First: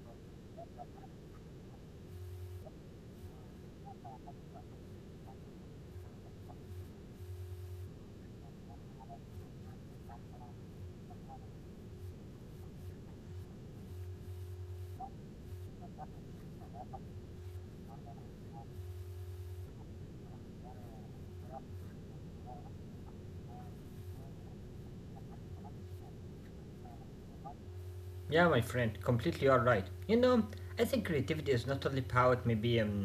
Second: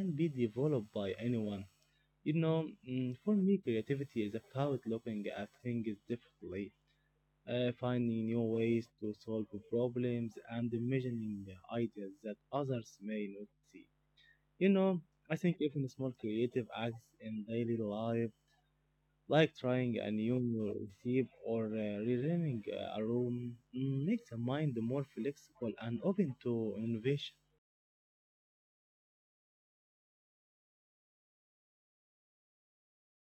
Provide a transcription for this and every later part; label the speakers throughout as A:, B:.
A: can be developed by anyone. You know, for me, creativity is about looking at things differently, finding new ways to solve problems, and imagining ideas that others may not see. You know, I think even small creative acts in daily life like trying a new recipe or renaming a room makes the mind more flexible and open to innovation.
B: Yeah, my friend, completely all right. You know, I think creativity is not only about maybe um,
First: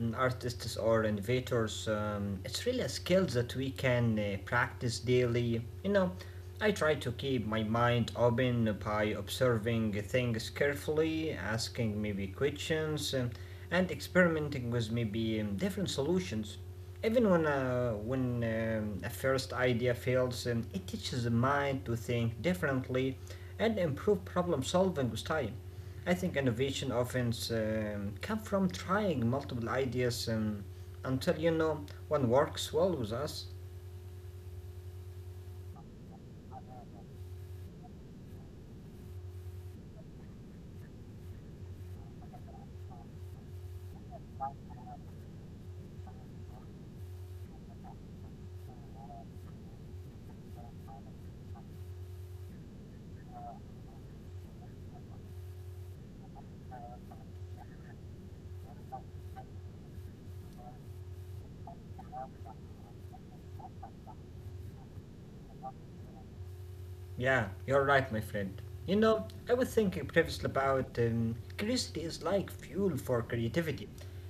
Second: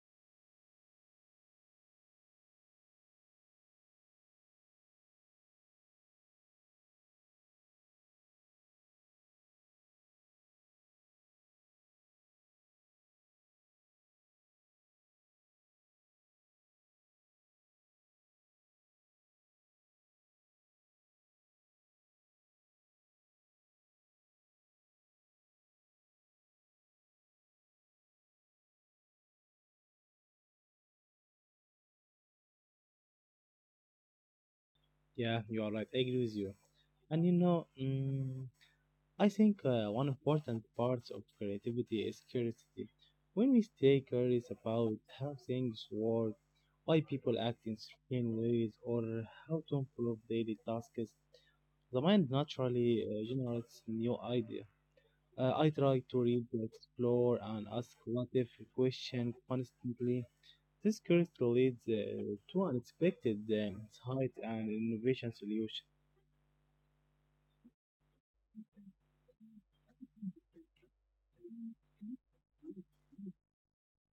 B: mm, artists or innovators. It's really a skill that we can practice daily. You know, I try to keep my mind open by observing things carefully, asking maybe questions, and experimenting with maybe different solutions. Even when a first idea fails, it teaches the mind to think differently and improve problem solving with time. I think innovation often comes from trying multiple ideas until you know one works well with us.
A: Yeah, you are right. I agree with you. And you know, mm, I think one important part of creativity is curiosity. When we stay curious about how things work, why people act in certain ways, or how to improve daily tasks, the mind naturally generates new ideas. I try to read, explore, and ask what if question constantly. This currently leads to unexpected insight and innovation solution.
B: Yeah, you're right, my friend. You know, I was thinking previously about curiosity is like fuel for creativity.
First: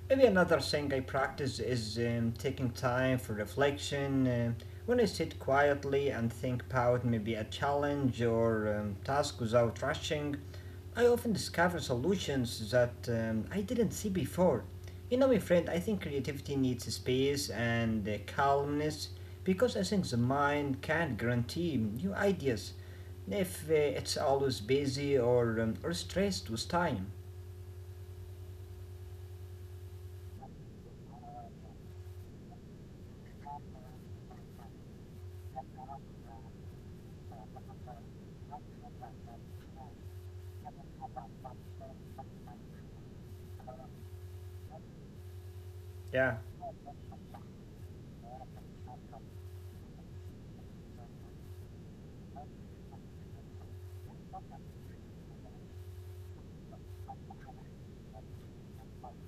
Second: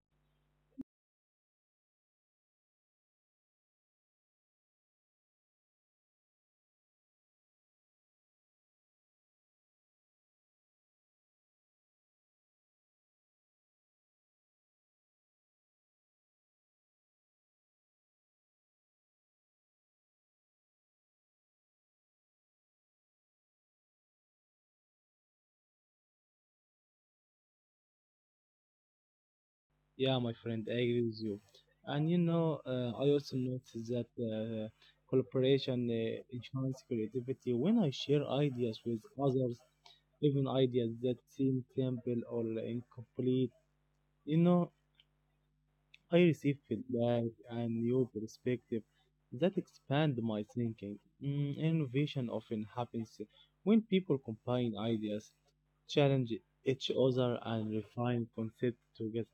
B: Maybe another thing I practice is taking time for reflection. When I sit quietly and think about maybe a challenge or task without rushing, I often discover solutions that I didn't see before. You know, my friend, I think creativity needs space and calmness because I think the mind can't guarantee new ideas if it's always busy or stressed with time.
A: Yeah, my friend, I agree with you. I also noticed that collaboration enhances creativity when I share ideas with others even ideas that seem simple or incomplete. You know, I
B: Yeah.
A: receive feedback and new perspective that expand my thinking. Innovation often happens when people combine ideas, challenge each other, and refine concepts together.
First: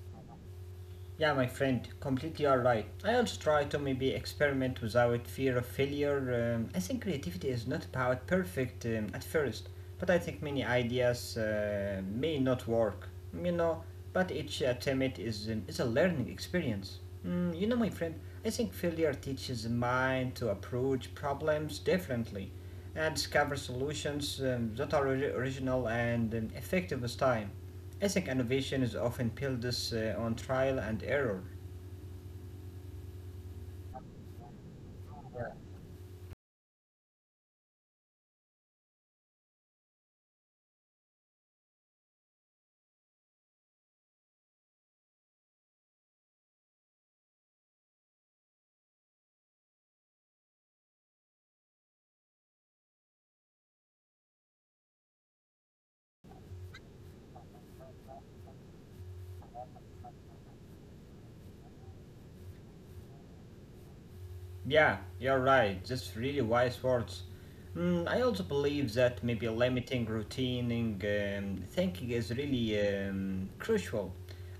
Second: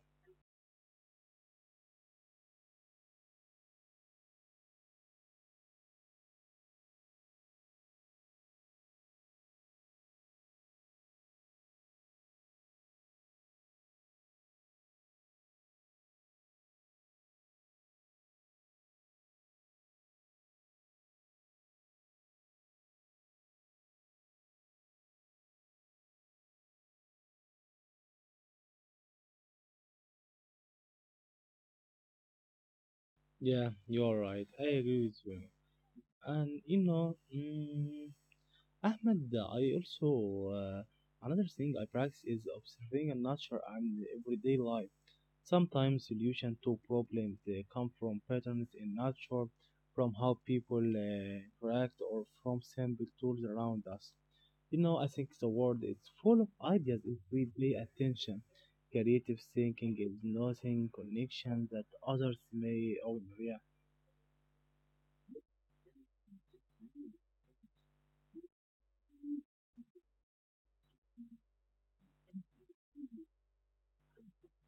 B: Yeah, my friend, completely are right. I also try to maybe experiment without fear of failure. I think creativity is not about perfect at first, but I think many ideas may not work, you know, but each attempt is a learning experience. You know, my friend, I think failure teaches the mind to approach problems differently and discover solutions that are original and effective with time. I think innovation is often built on trial and error.
A: Yeah, you're right. I agree with you. And you know, mm, Ahmed, I also another thing I practice is observing in nature and everyday life. Sometimes solution to problems they come from patterns in nature, from how people interact, or from simple tools around us. I think the world is full of ideas if we pay attention. Creative thinking is noticing connections that others may overlook.
B: Yeah, you're right, that's really wise words. I also believe that maybe limiting routining thinking is really crucial.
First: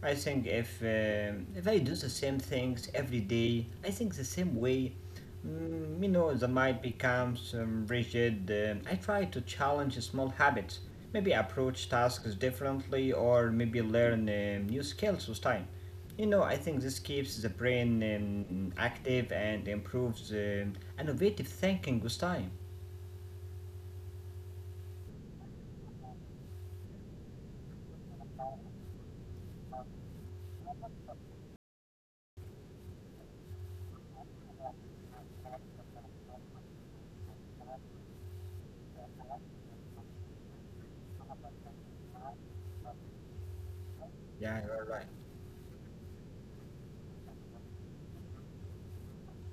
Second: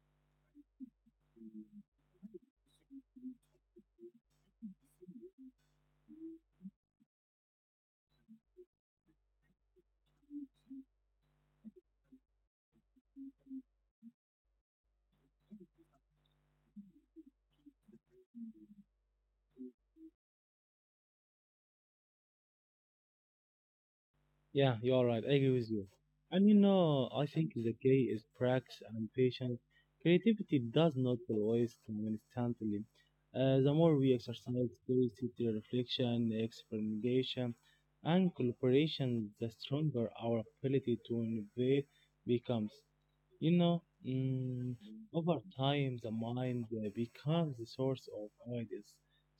B: I think if I do the same things every day, I think the same way, you know, the mind becomes rigid. I try to challenge small habits, maybe approach tasks differently, or maybe learn new skills with time. You know, I think this keeps the brain active and improves innovative thinking with time.
A: Yeah, you're right. I agree with you. I think the key is practice and patience. Creativity does not always come instantly. The more we exercise curiosity, reflection, experimentation, and cooperation, the stronger our ability to innovate becomes. You know,
B: Yeah, you're
A: mm,
B: right.
A: Over time, the mind becomes the source of ideas,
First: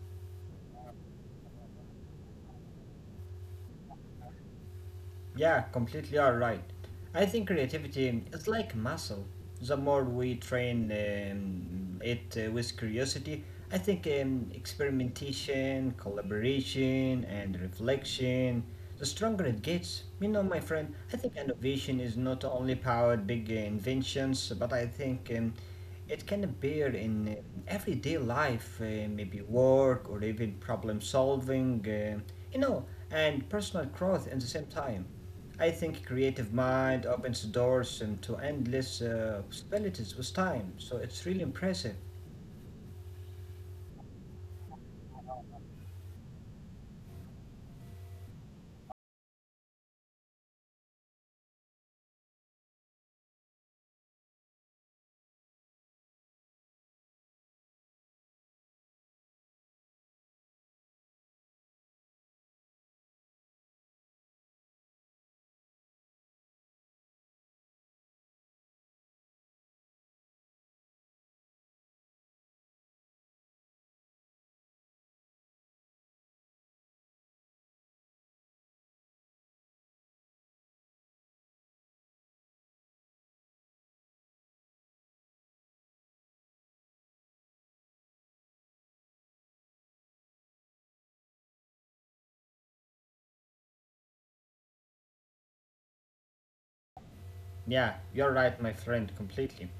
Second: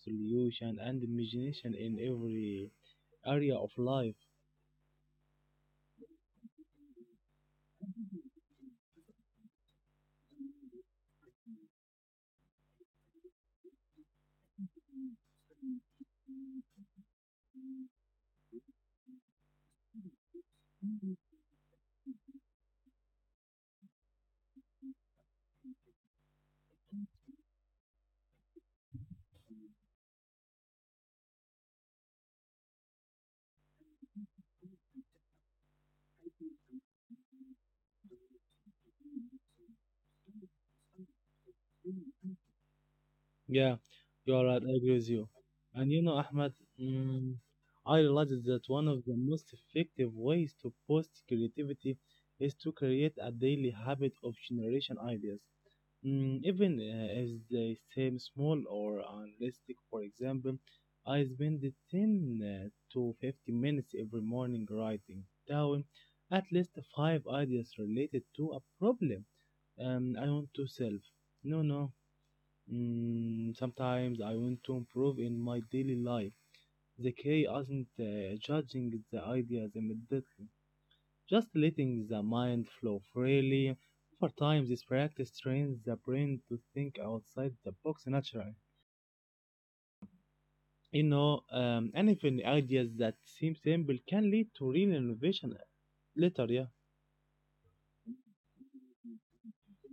A: solution, and imagination in every area of life.
B: Yeah, completely are right. I think creativity is like muscle. The more we train it with curiosity, I think experimentation, collaboration, and reflection, the stronger it gets. You know, my friend, I think innovation is not only powered big inventions, but I think it can appear in everyday life, maybe work or even problem solving, you know, and personal growth at the same time. I think creative mind opens doors to endless possibilities with time. So it's really impressive.
A: Yeah, you are right. I agree with you. And you know, Ahmed, mm, I realized that one of the most effective ways to boost creativity is to create a daily habit of generation ideas. Even if they seem small or unrealistic, for example, I spend the 10 uh, to 50 minutes every morning writing down at least five ideas related to a problem I want to solve. No, no, sometimes I want to improve in my daily life. The key isn't judging the ideas immediately, just letting the mind flow freely. Over time, this practice trains the brain to think outside the box naturally. And even ideas that seem simple can lead to real innovation later, yeah.
B: Yeah, you're right, my friend, completely.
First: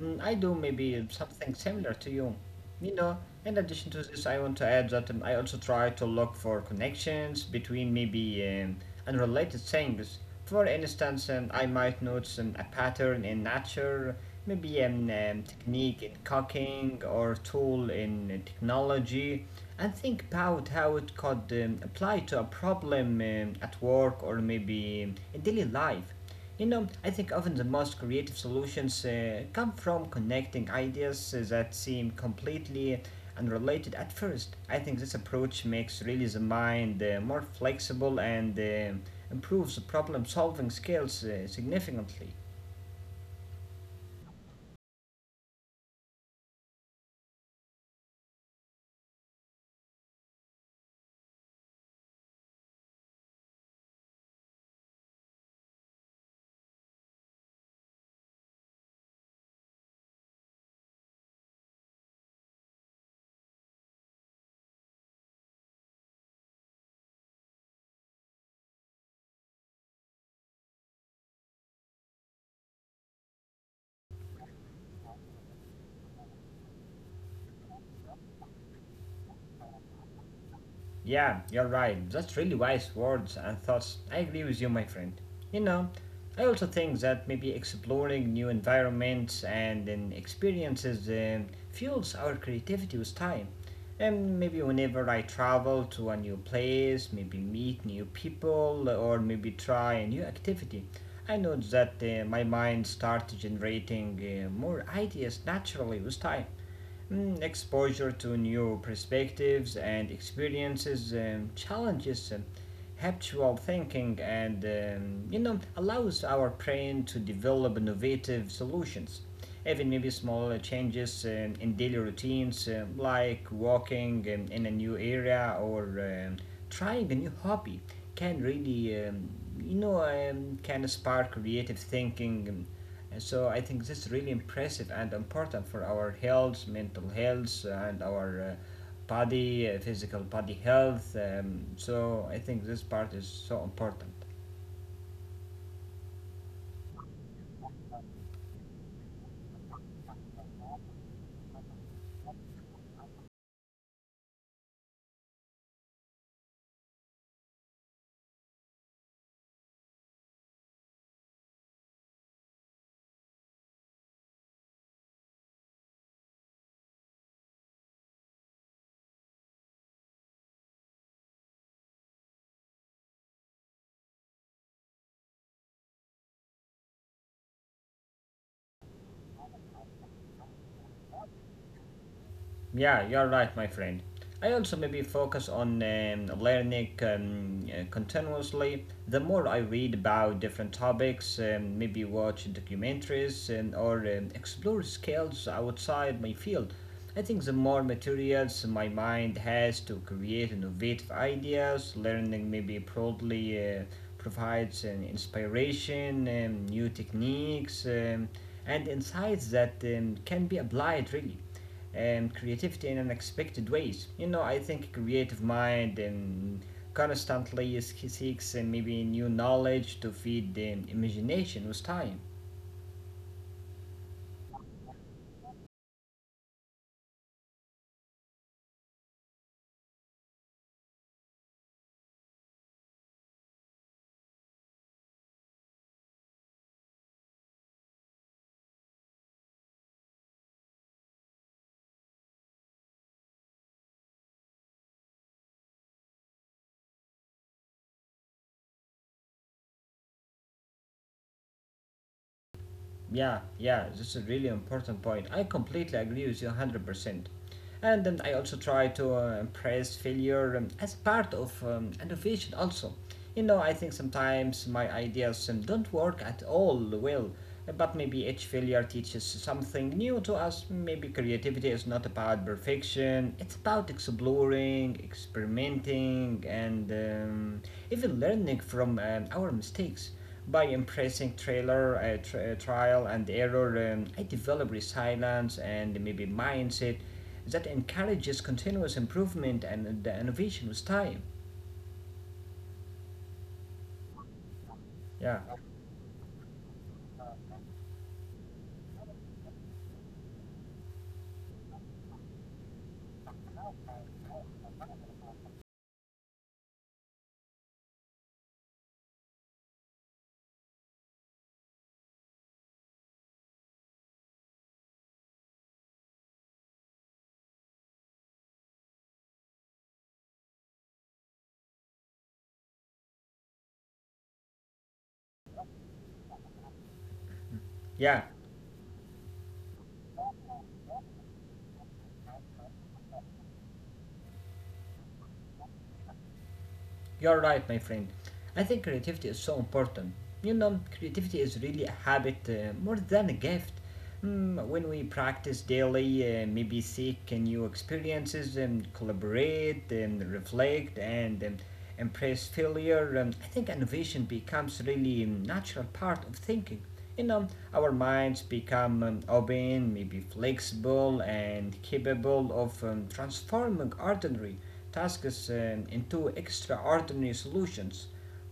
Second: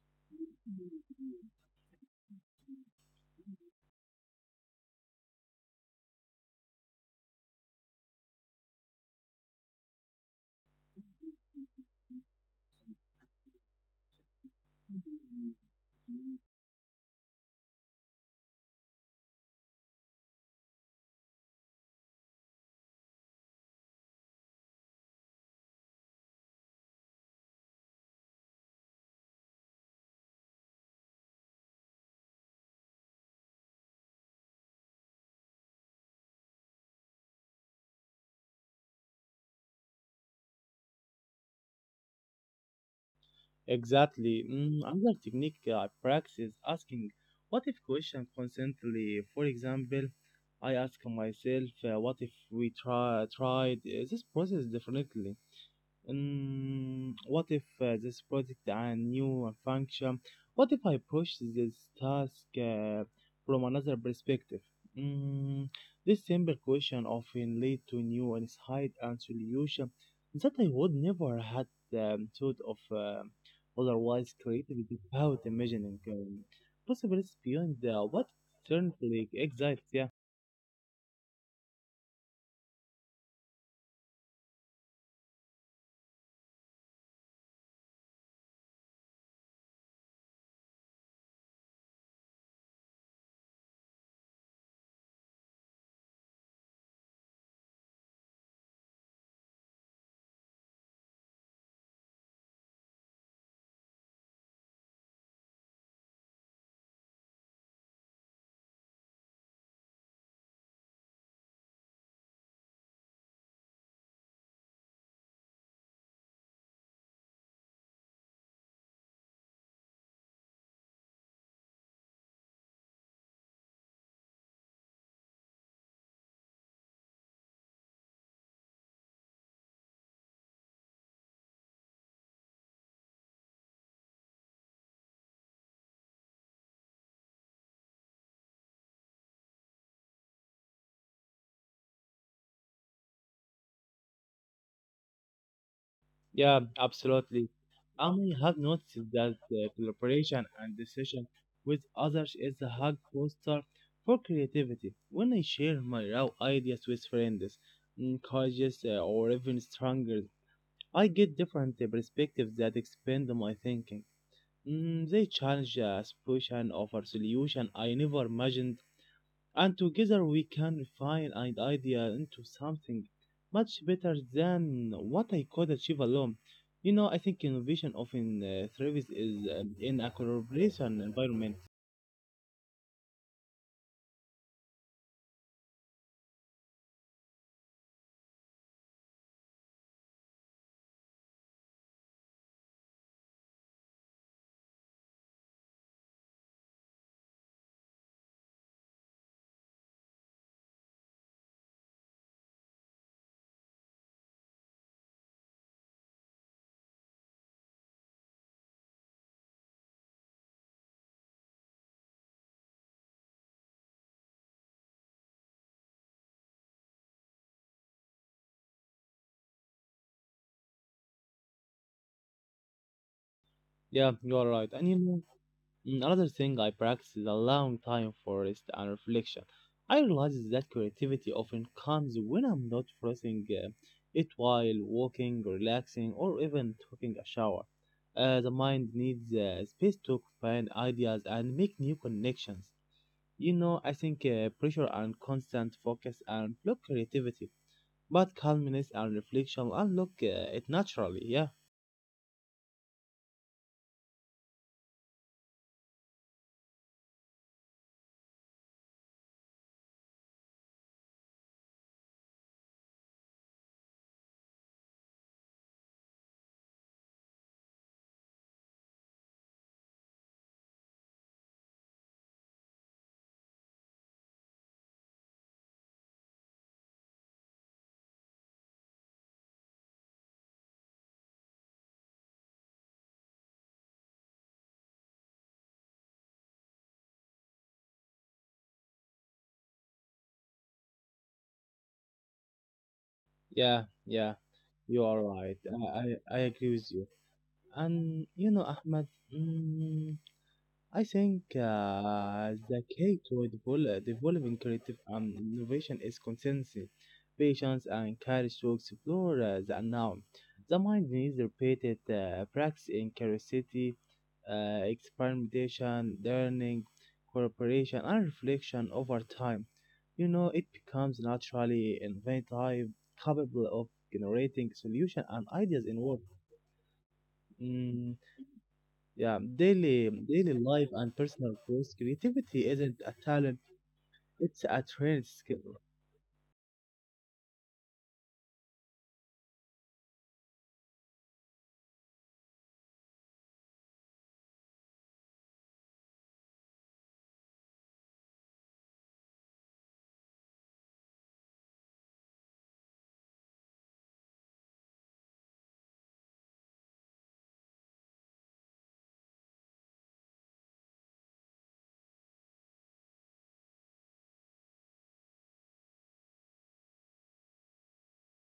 B: Mm, I do maybe something similar to you. You know, in addition to this, I want to add that I also try to look for connections between maybe unrelated things. For instance, I might notice a pattern in nature, maybe an technique in cooking or tool in technology, and think about how it could apply to a problem at work or maybe in daily life. You know, I think often the most creative solutions come from connecting ideas that seem completely unrelated at first. I think this approach makes really the mind more flexible and improves the problem solving skills significantly.
A: Exactly. Another technique I practice is asking what if question constantly. For example, I ask myself, what if we try tried this process differently? What if this project a new function? What if I approach this task uh, from another perspective? Mm, this simple question often lead to new insight and solution that I would never had thought of otherwise. Creativity without imagining possibilities beyond what currently exists. Yeah.
B: Yeah, you're right. That's really wise words and thoughts. I agree with you, my friend. You know, I also think that maybe exploring new environments and then experiences fuels our creativity with time. And maybe whenever I travel to a new place, maybe meet new people, or maybe try a new activity, I notice that my mind starts generating more ideas naturally with time. Mm, exposure to new perspectives and experiences challenges habitual thinking and you know allows our brain to develop innovative solutions even maybe small changes in daily routines like walking in a new area or trying a new hobby can really can spark creative thinking and so I think this is really impressive and important for our health, mental health, and our body, physical body health. So I think this part is so important.
A: Yeah, absolutely. I have noticed that collaboration and decision with others is a hug foster for creativity. When I share my raw ideas with friends, colleagues, or even strangers, I get different perspectives that expand my thinking. They challenge the assumption of a solution I never imagined and together we can refine an idea into something much better than what I could achieve alone. I think innovation often thrives is in a collaboration environment.
B: Yeah, you're right, my friend. I also maybe focus on learning continuously. The more I read about different topics, maybe watch documentaries or explore skills outside my field, I think the more materials my mind has to create innovative ideas, learning maybe probably provides an inspiration, new techniques, and insights that can be applied really creativity in unexpected ways. You know, I think creative mind and constantly seeks maybe new knowledge to feed the imagination with time.
A: Yeah, you are right. And you know, Mm, Another thing I practice is allowing time for rest and reflection. I realize that creativity often comes when I'm not forcing it while walking, relaxing, or even taking a shower. The mind needs space to find ideas and make new connections. I think pressure and constant focus and block creativity, but calmness and reflection unlock it naturally. Yeah,
B: Yeah, yeah, this is a really important point. I completely agree with you 100%. And then I also try to embrace failure as part of innovation, also. You know, I think sometimes my ideas don't work at all well, but maybe each failure teaches something new to us. Maybe creativity is not about perfection, it's about exploring, experimenting, and even learning from our mistakes. By embracing trial and error, I develop resilience and maybe mindset that encourages continuous improvement and the innovation with time.
A: yeah, yeah. You are
B: Yeah,
A: right. I agree with you. And you know, Ahmed, mm, I think the key to developing creative innovation is consistency, patience, and courage to explore the unknown. The mind needs repeated practice in curiosity, experimentation, learning, cooperation, and reflection over time. It becomes naturally inventive, capable of generating solutions and ideas in work. Mm,
B: yeah.
A: yeah, daily life and personal growth. Creativity isn't a talent; it's a trained skill.
B: You're right, my friend. I think creativity is so important. You know, creativity is really a habit more than a gift. Mm, when we practice daily, maybe seek new experiences, and collaborate, and reflect, and embrace failure, I think innovation becomes really a natural part of thinking you know our minds become open maybe flexible and capable of transforming ordinary tasks into extraordinary solutions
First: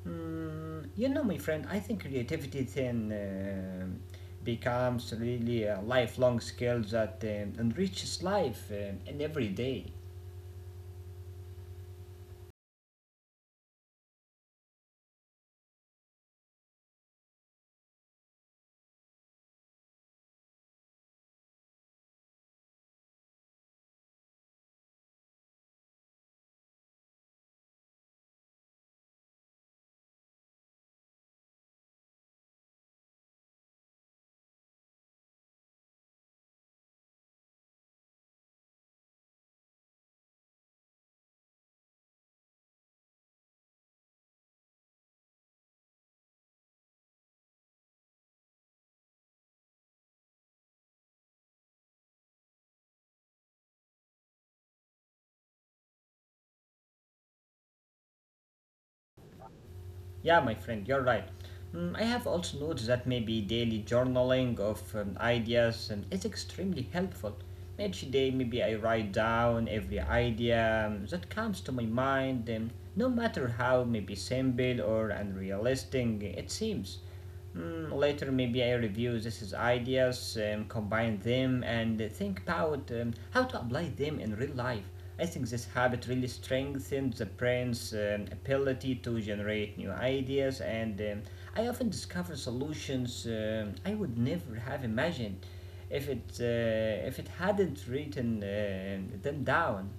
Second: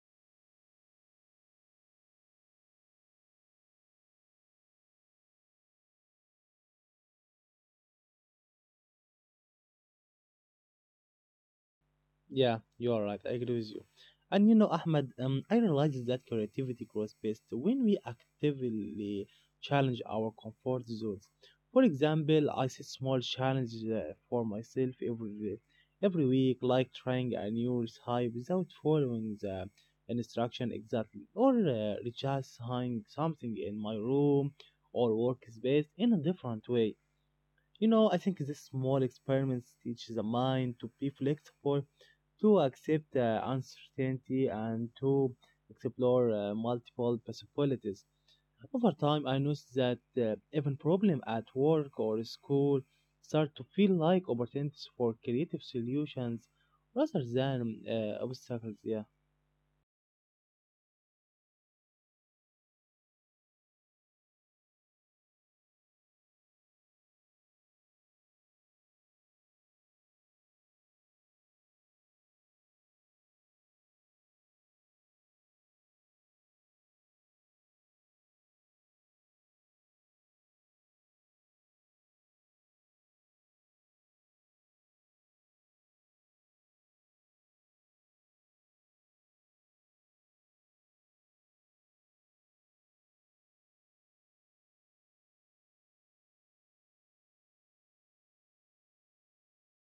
B: you know my friend I think creativity then becomes really a lifelong skill that enriches life in every day.
A: Yeah, you are right. I agree with you. And you know, Ahmed, I realize that creativity grows best when we actively challenge our comfort zones. For example, I set small challenges for myself every week, like trying a new recipe without following the instruction exactly, or just hang something in my room or workspace in a different way. I think these small experiments teach the mind to be flexible, to accept uncertainty, and to explore multiple possibilities. Over time, I noticed that even problems at work or school start to feel like opportunities for creative solutions rather than obstacles. Yeah,
B: Yeah, my friend, you're right. Mm, I have also noticed that maybe daily journaling of ideas is extremely helpful. Each day, maybe I write down every idea that comes to my mind, no matter how maybe simple or unrealistic it seems. Later, maybe I review these ideas, combine them, and think about how to apply them in real life. I think this habit really strengthens the brain's ability to generate new ideas, and I often discover solutions I would never have imagined if it hadn't written them down.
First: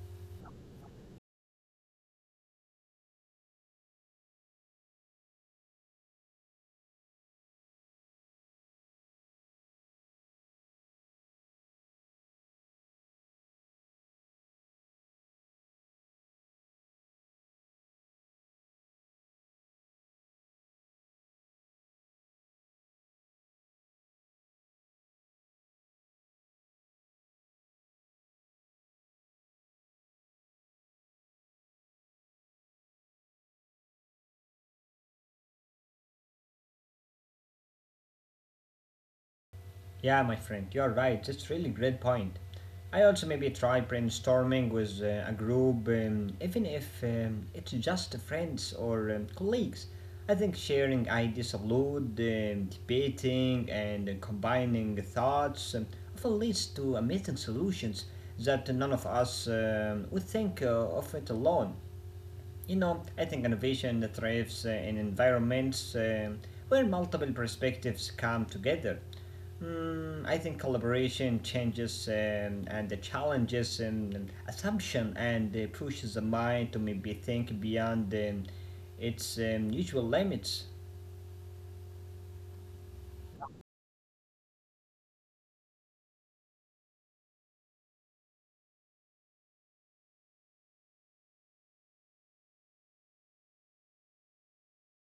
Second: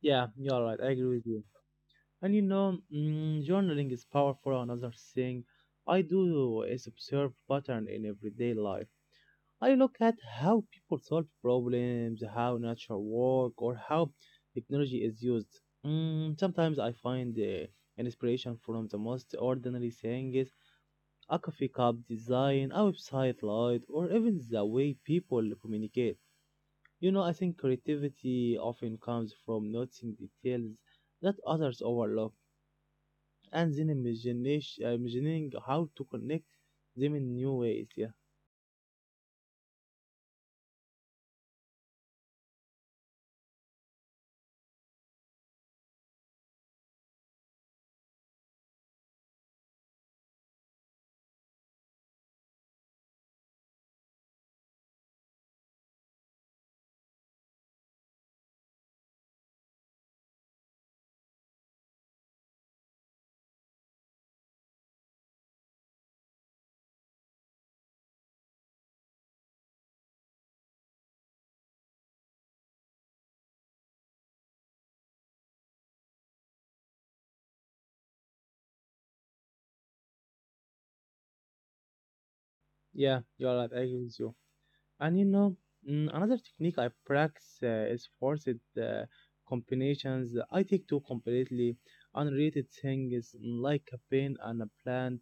A: yeah, you're right. I agree with you. And you know, mm, Journaling is powerful. Another thing I do is observe pattern in everyday life. I look at how people solve problems, how nature work, or how technology is used. Sometimes I find inspiration from the most ordinary things, a coffee cup design, a website light, or even the way people communicate. I think creativity often comes from noticing details that others overlook, and then imagination, imagining how to connect them in new ways. Yeah,
B: Yeah, my friend, you're right. It's really great point. I also maybe try brainstorming with a group, even if it's just friends or colleagues. I think sharing ideas aloud, debating, and combining thoughts often leads to amazing solutions that none of us would think of it alone. You know, I think innovation thrives in environments where multiple perspectives come together. Mm, I think collaboration changes and the challenges and assumption and pushes the mind to maybe think beyond its usual limits.
A: yeah, you're right. I agree with you. And you know, mm, Another technique I practice is forced uh, combinations. I take two completely unrelated things like a pen and a plan,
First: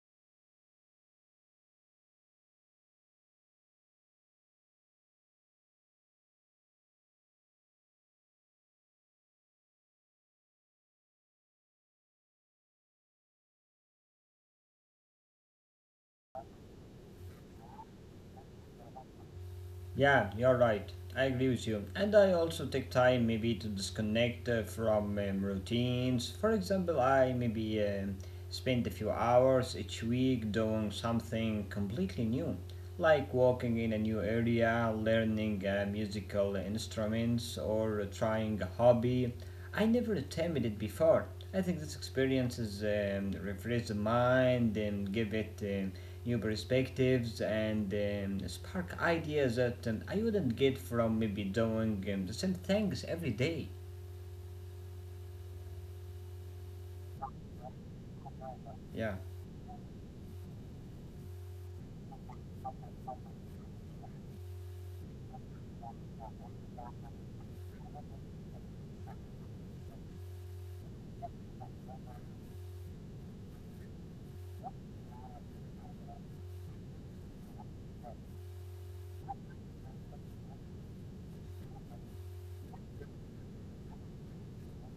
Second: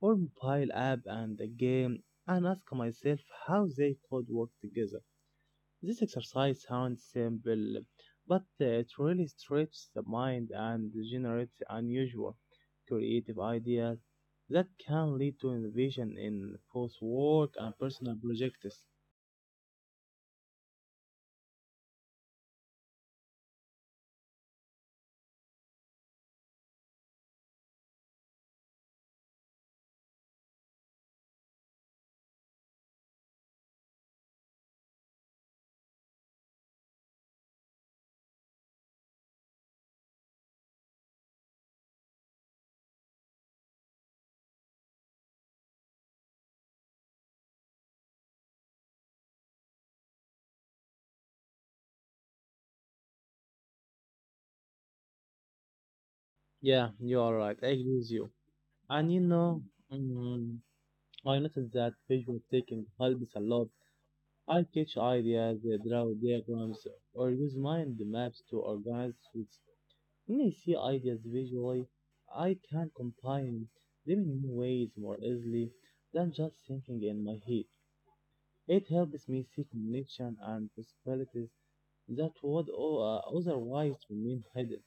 A: or mobile app and a game, and ask myself how they could work together. This exercise sounds simple, but it really stretches the mind and generates unusual, creative ideas that can lead to innovation in both work and personal projects.
B: Yeah, you're right. I agree with you. And I also take time maybe to disconnect from routines. For example, I maybe spend a few hours each week doing something completely new, like walking in a new area, learning musical instruments, or trying a hobby. I never attempted it before. I think this experiences refresh the mind and give it new perspectives and spark ideas that I wouldn't get from maybe doing the same things every day.
A: Yeah, you are right. I agree with you. And
B: Yeah.
A: you know, mm, I noticed that visual taking helps a lot. I catch ideas, I draw diagrams, or use mind maps to organize thoughts. When I see ideas visually, I can combine them in new ways more easily than just thinking in my head. It helps me see connection and possibilities that would otherwise remain hidden.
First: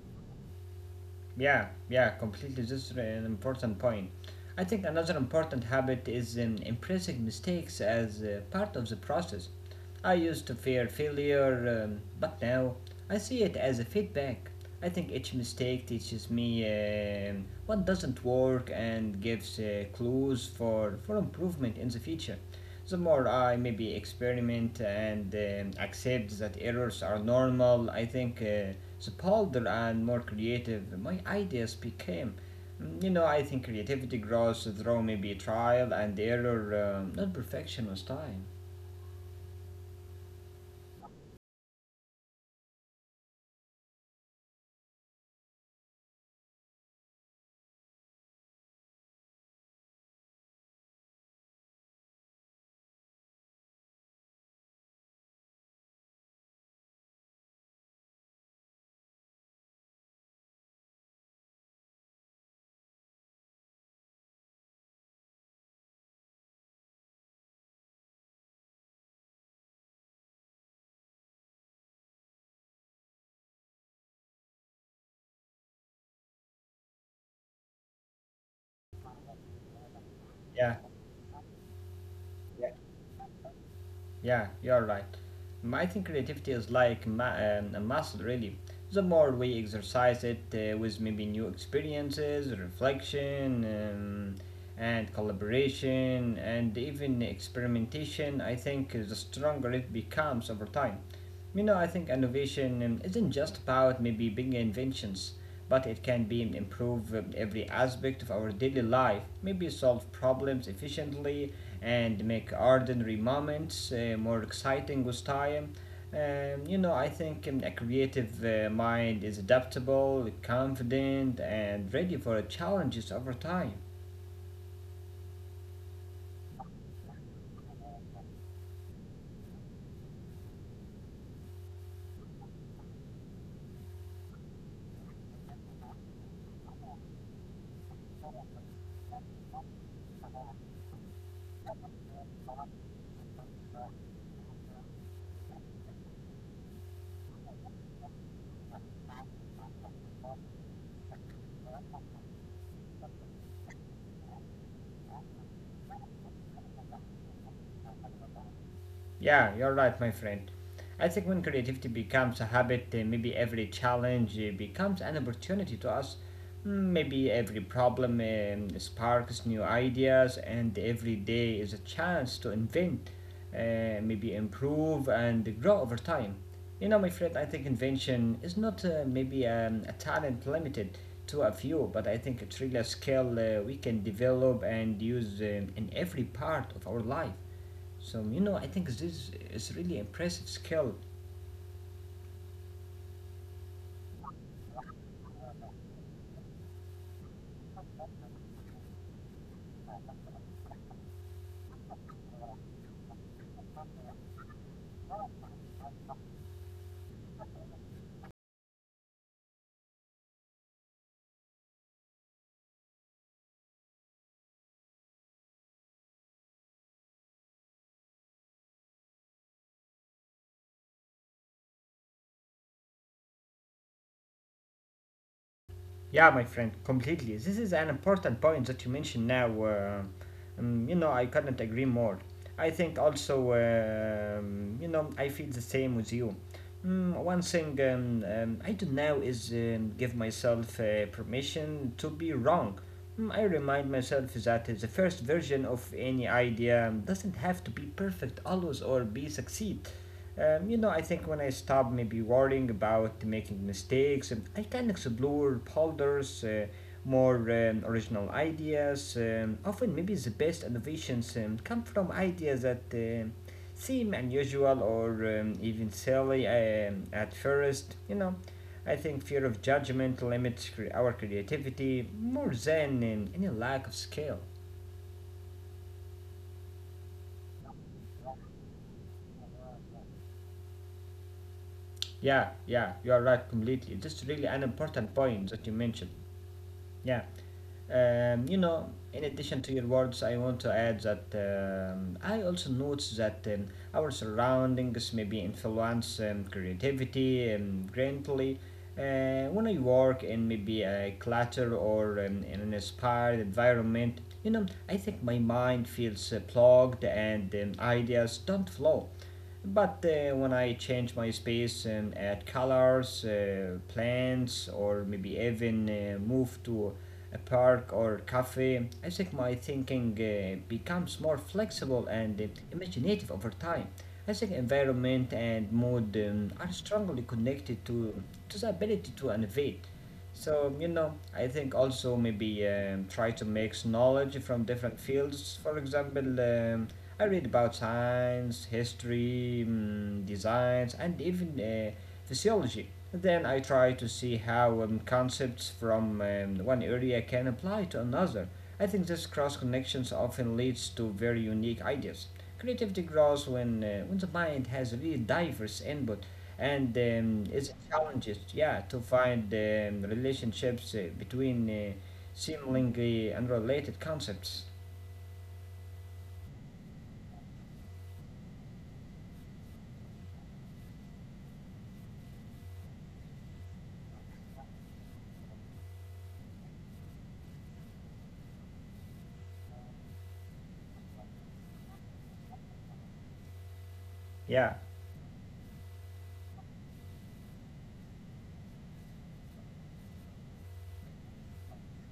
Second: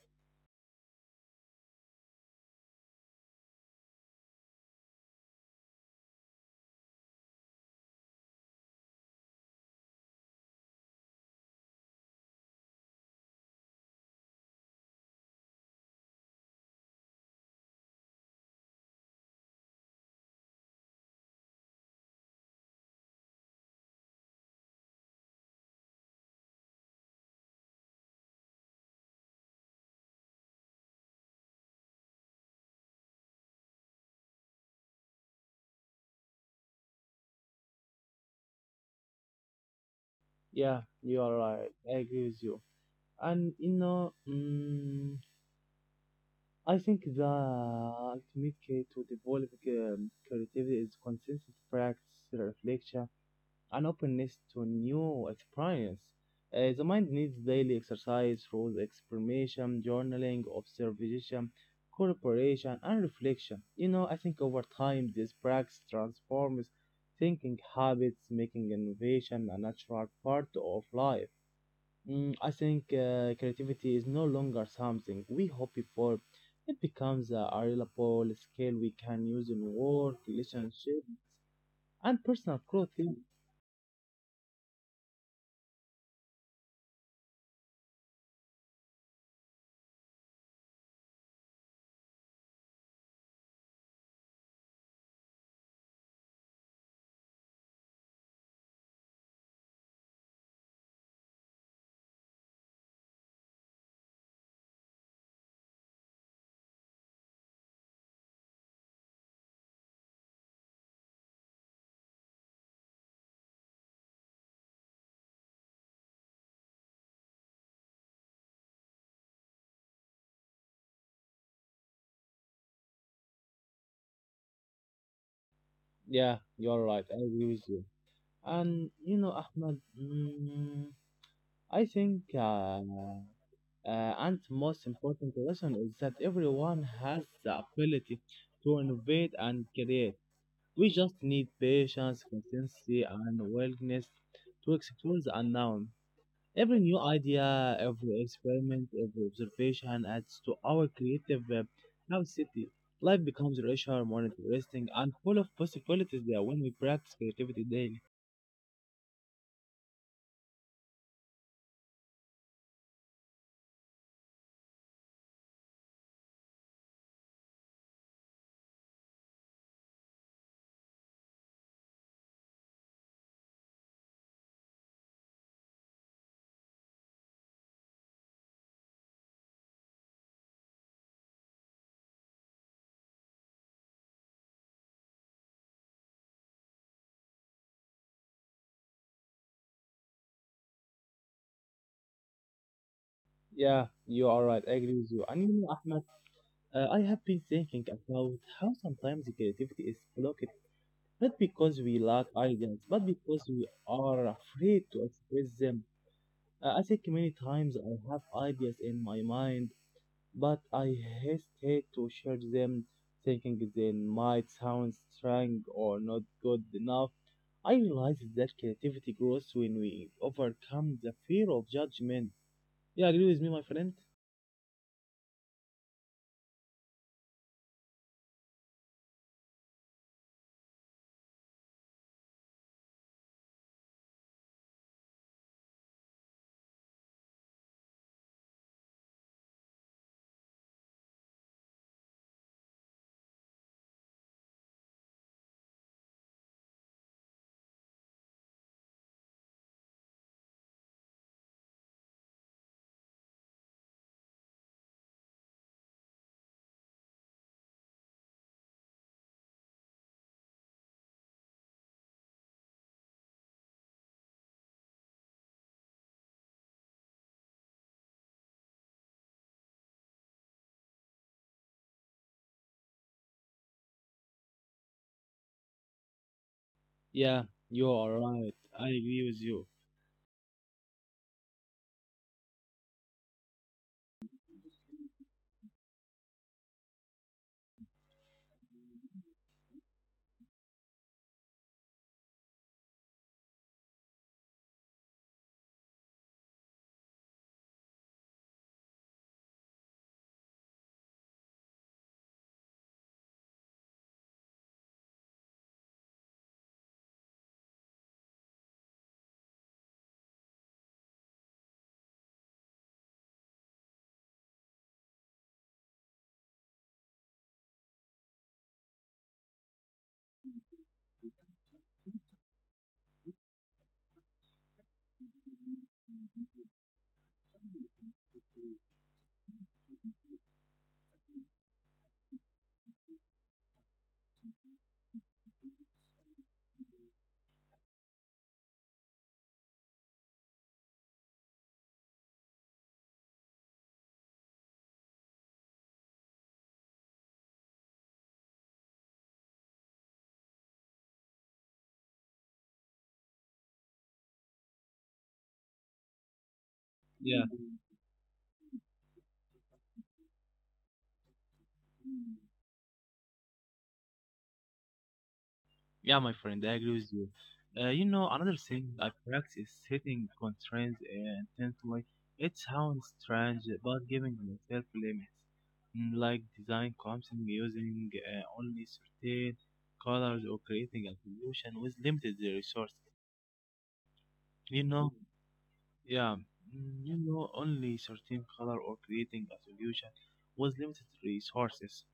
B: Yeah, yeah, completely. This is an important point. I think another important habit is embracing mistakes as part of the process. I used to fear failure, but now I see it as a feedback. I think each mistake teaches me what doesn't work and gives clues for improvement in the future. The more I maybe experiment and accept that errors are normal, I think. So bolder and more creative my ideas became. You know, I think creativity grows through maybe trial and error, not perfection with time.
A: Yeah, you are right. I agree with you. And you know, mm, I think the ultimate key to develop creativity is consistent practice, reflection, and openness to new experience. The mind needs daily exercise through the experimentation, journaling, observation, cooperation, and reflection. I think over time this practice transforms thinking habits, making innovation a natural part of life. I think creativity is no longer something we hope for. It becomes a reliable skill we can use in work,
B: Yeah.
A: relationships, and personal growth. Yeah,
B: Yeah, you're right. I think creativity is like a muscle, really. The more we exercise it with maybe new experiences, reflection, and collaboration, and even experimentation, I think the stronger it becomes over time. You know, I think innovation isn't just about maybe big inventions but it can be improve every aspect of our daily life maybe solve problems efficiently and make ordinary moments more exciting with time you know I think a creative mind is adaptable confident and ready for challenges over time.
A: yeah, you're right. I agree with you. And you know, Ahmad, mm, I think, uh, and most important lesson is that everyone has the ability to innovate and create. We just need patience, consistency, and willingness to explore the unknown. Every new idea, every experiment, every observation adds to our creative capacity. Life becomes richer, more interesting, and full of possibilities there when we practice creativity daily.
B: Yeah, you're right, my friend. I think when creativity becomes a habit, maybe every challenge becomes an opportunity to us. Maybe every problem sparks new ideas, and every day is a chance to invent, maybe improve, and grow over time. My friend, I think invention is not maybe a talent limited to a few, but I think it's really a skill we can develop and use in every part of our life. So, I think this is really impressive skill.
A: Yeah, you are right. I agree with you. And you know, Ahmed, I have been thinking about how sometimes the creativity is blocked, not because we lack ideas, but because we are afraid to express them. I think many times I have ideas in my mind, but I hesitate to share them, thinking they might sound strange or not good enough. I realize that creativity grows when we overcome the fear of judgment. Yeah, agree with me, my friend?
B: Yeah, my friend, completely. This is an important point that you mentioned now. I couldn't agree more. I think also, I feel the same with you. One thing I do now is give myself permission to be wrong. I remind myself that the first version of any idea doesn't have to be perfect always or be succeed. I think when I stop maybe worrying about making mistakes, I can explore boulders, more original ideas. Often, maybe the best innovations come from ideas that seem unusual or even silly at first. I think fear of judgment limits our creativity more than any lack of skill.
A: Yeah, you are right. I agree with you.
B: Yeah, yeah, you are right completely. This is really an important point that you mentioned. Yeah. In addition to your words, I want to add that I also notice that our surroundings maybe influence creativity greatly. When I work in maybe a clutter or in an inspired environment, I think my mind feels plugged and ideas don't flow. But when I change my space and add colors, plants, or maybe even move to a park or cafe, I think my thinking becomes more flexible and imaginative over time. I think environment and mood are strongly connected to the ability to innovate. So, I think also maybe try to mix knowledge from different fields. For example, I read about science, history, designs, and even physiology. Then I try to see how concepts from one area can apply to another. I think this cross connections often leads to very unique ideas. Creativity grows when the mind has really diverse input and
A: Yeah.
B: is challenged, yeah, to find relationships between seemingly unrelated concepts.
A: Yeah, my friend, I agree with you. You know, another thing I practice hitting constraints intently. It sounds strange, but giving myself limits, like design something using only certain colors or creating a solution with limited resources.
B: Yeah.
A: You know, yeah, Only certain color or creating a solution with limited resources.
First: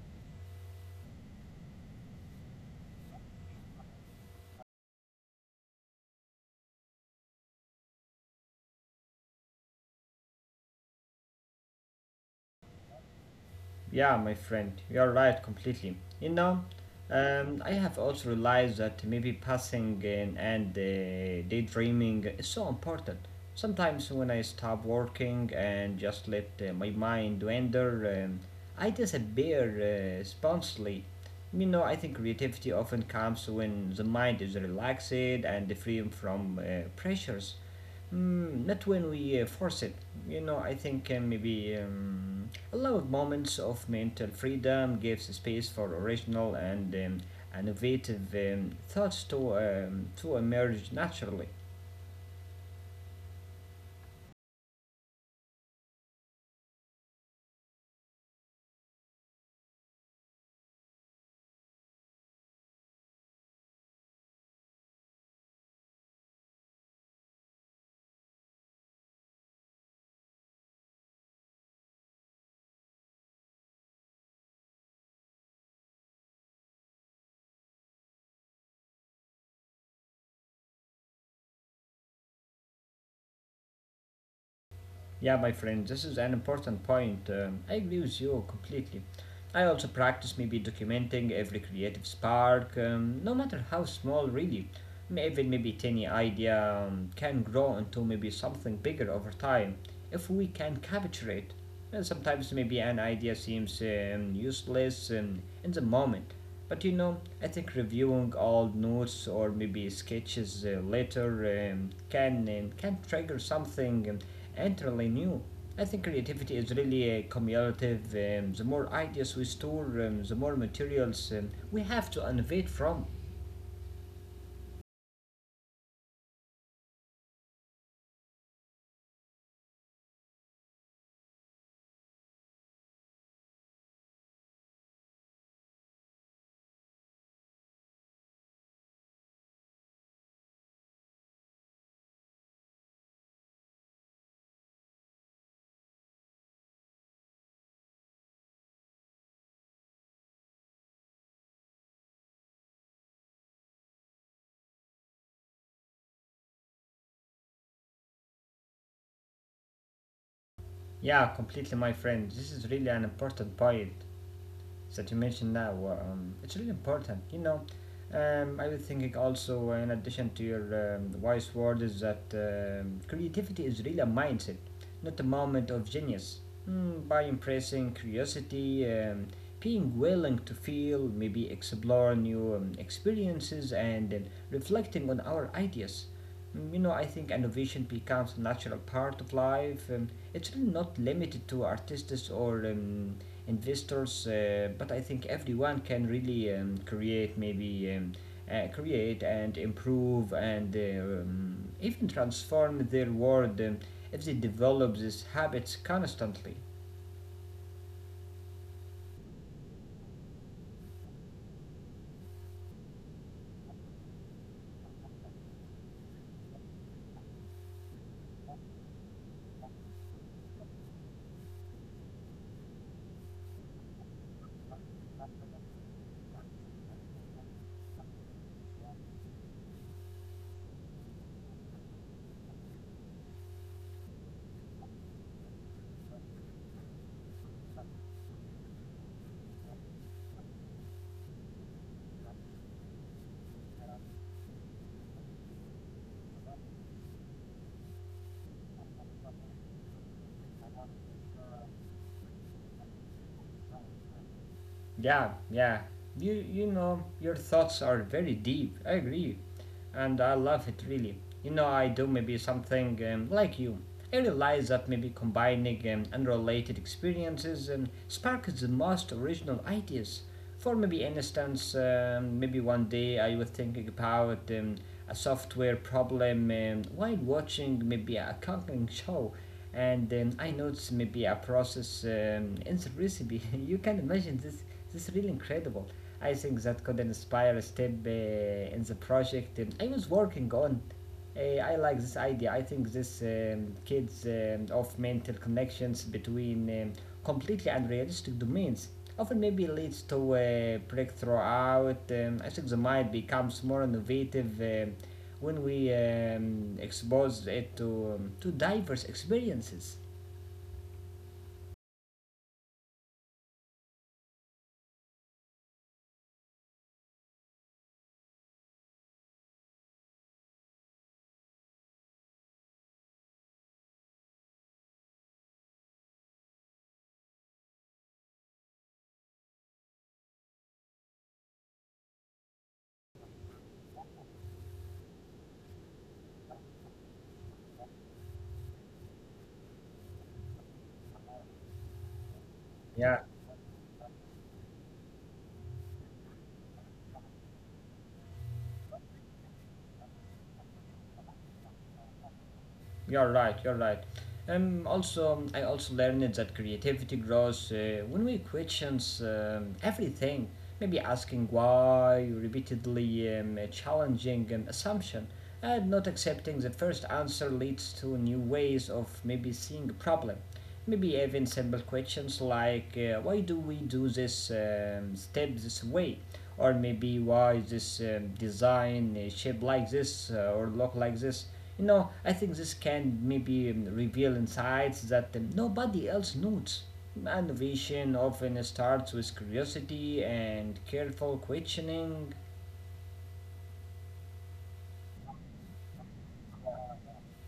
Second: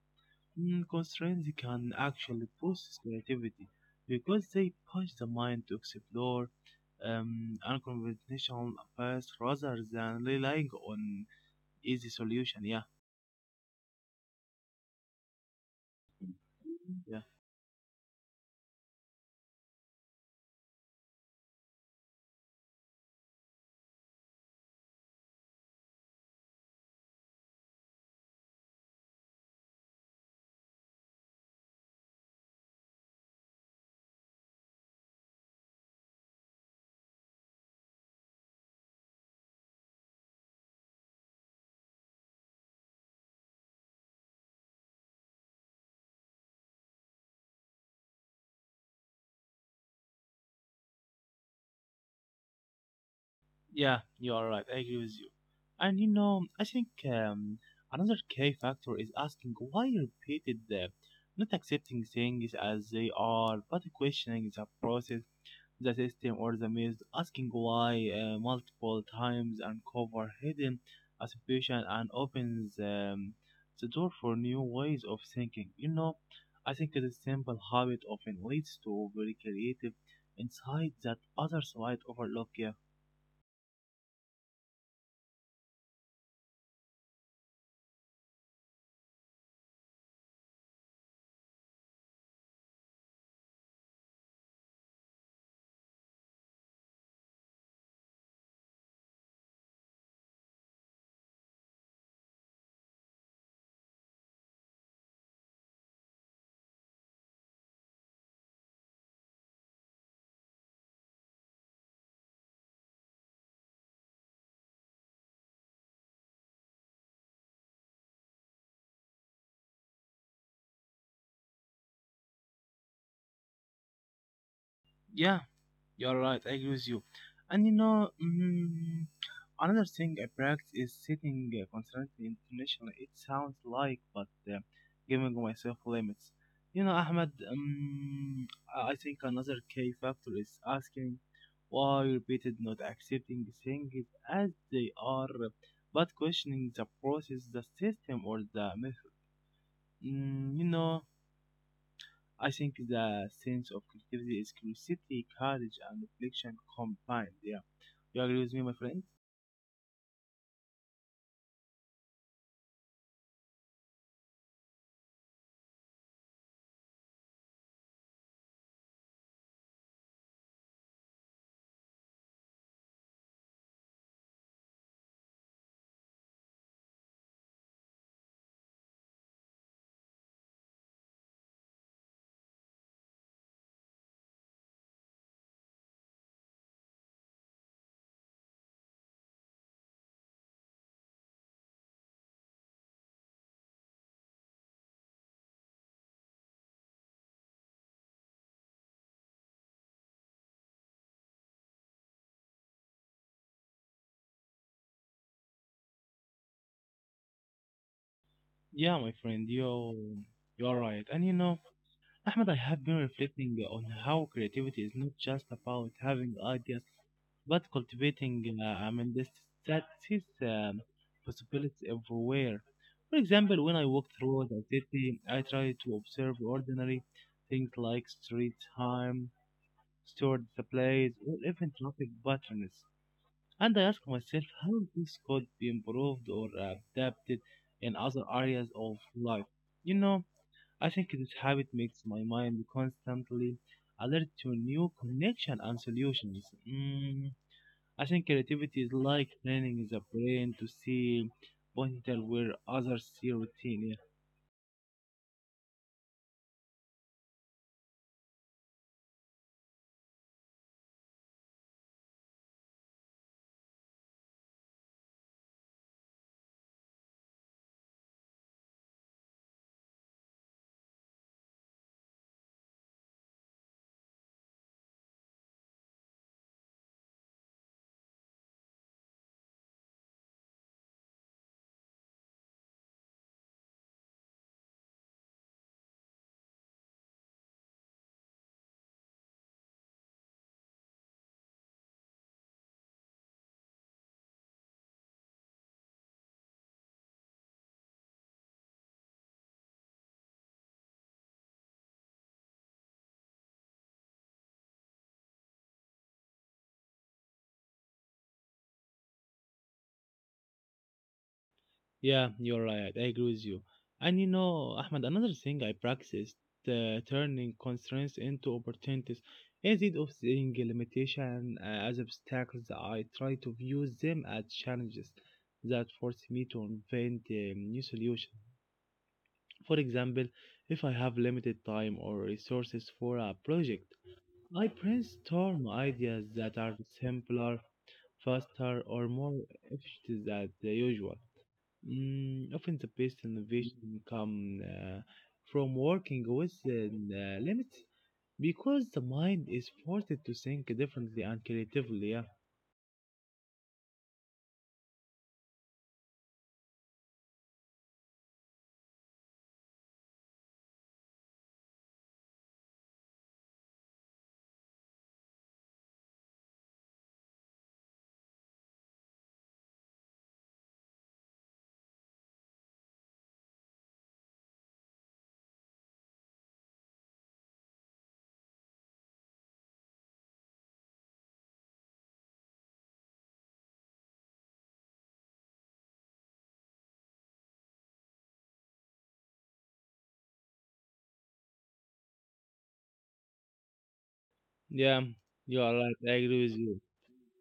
A: Constraints can actually boost creativity because they push the mind to explore unconventional paths rather than relying on easy solution. Yeah,
B: Yeah, my friend, you're right completely.
A: yeah,
B: I have also realized that maybe passing and daydreaming is so important. Sometimes when I stop working and just let my mind wander, I disappear spontaneously. I think creativity often comes when the mind is relaxed and free from pressures. Not when we force it. I think maybe allowed moments of mental freedom gives space for original and innovative thoughts to emerge naturally.
A: yeah. You are right. I agree with you. And you know, I think another key factor is asking why repeated, not accepting things as they are, but questioning the process the system or the maze, asking why multiple times and cover hidden assumption and opens the door for new ways of thinking. You know, I think this simple habit often leads to very creative insight that others might overlook. Yeah,
B: Yeah, my friend, this is an important point. I agree with you completely. I also practice maybe documenting every creative spark, no matter how small, really. Even maybe tiny idea can grow into maybe something bigger over time if we can capture it. And sometimes maybe an idea seems useless in the moment. But I think reviewing old notes or maybe sketches later can trigger something entirely new. I think creativity is really a cumulative. The more ideas we store, the more materials we have to innovate from.
A: yeah, you're right, I agree with you. And you know, another thing I practice is sitting constantly internationally. It sounds like, but giving myself limits. You know, Ahmed, I think another key factor is asking why repeated, not accepting things as they are, but questioning the process, the system, or the method. You know, I think the sense of creativity is curiosity, courage, and reflection combined. Yeah. You agree with me, my friend?
B: Yeah, completely, my friend. This is really an important point that you mentioned now, it's really important. I was thinking also, in addition to your wise word, is that creativity is really a mindset, not a moment of genius. By impressing curiosity, being willing to feel, maybe explore new experiences, and then reflecting on our ideas. I think innovation becomes a natural part of life. It's really not limited to artists or investors, but I think everyone can really create and improve and even transform their world if they develop these habits constantly.
A: Yeah, my friend, you are right. And you know, Ahmed, I have been reflecting on how creativity is not just about having ideas, but cultivating. I mean, this that is possibilities everywhere. For example, when I walk through the city, I try to observe ordinary things like street time, stored displays, or even traffic patterns. And I ask myself how this could be improved or adapted in other areas of life. You know, I think this habit makes my mind constantly alert to new connection and solutions. I think creativity is like training the brain to see potential where others see routine.
B: Yeah, yeah. You know your thoughts are very deep. I agree, and I love it really. You know I do maybe something like you. I realize that maybe combining unrelated experiences sparks the most original ideas. For maybe instance, maybe one day I was thinking about a software problem while watching maybe a cooking show, and I noticed maybe a process in the recipe. You can imagine This is really incredible. I think that could inspire a step in the project I was working on. I like this idea. I think this kids of mental connections between completely unrealistic domains often maybe leads to a breakthrough out. I think the mind becomes more innovative when we expose it to diverse experiences.
A: Yeah, you're right. I agree with you. And you know, Ahmed, another thing I practiced turning constraints into opportunities. Instead of seeing a limitation as obstacles, I try to view them as challenges that force me to invent a new solution. For example, if I have limited time or resources for a project, I brainstorm ideas that are simpler, faster, or more efficient than the usual. Often the best
B: Yeah.
A: innovation come from working within limits because the mind is forced to think differently and creatively. Yeah,
B: You're right. You're right. Also, I also learned that creativity grows when we questions everything. Maybe asking why, repeatedly challenging an assumption, and not accepting the first answer leads to new ways of maybe seeing a problem. Maybe even simple questions like why do we do this step this way? Or maybe why this design is shaped like this or look like this? I think this can maybe reveal insights that nobody else knows. Innovation often starts with curiosity and careful questioning.
A: yeah, you are right. I agree with you.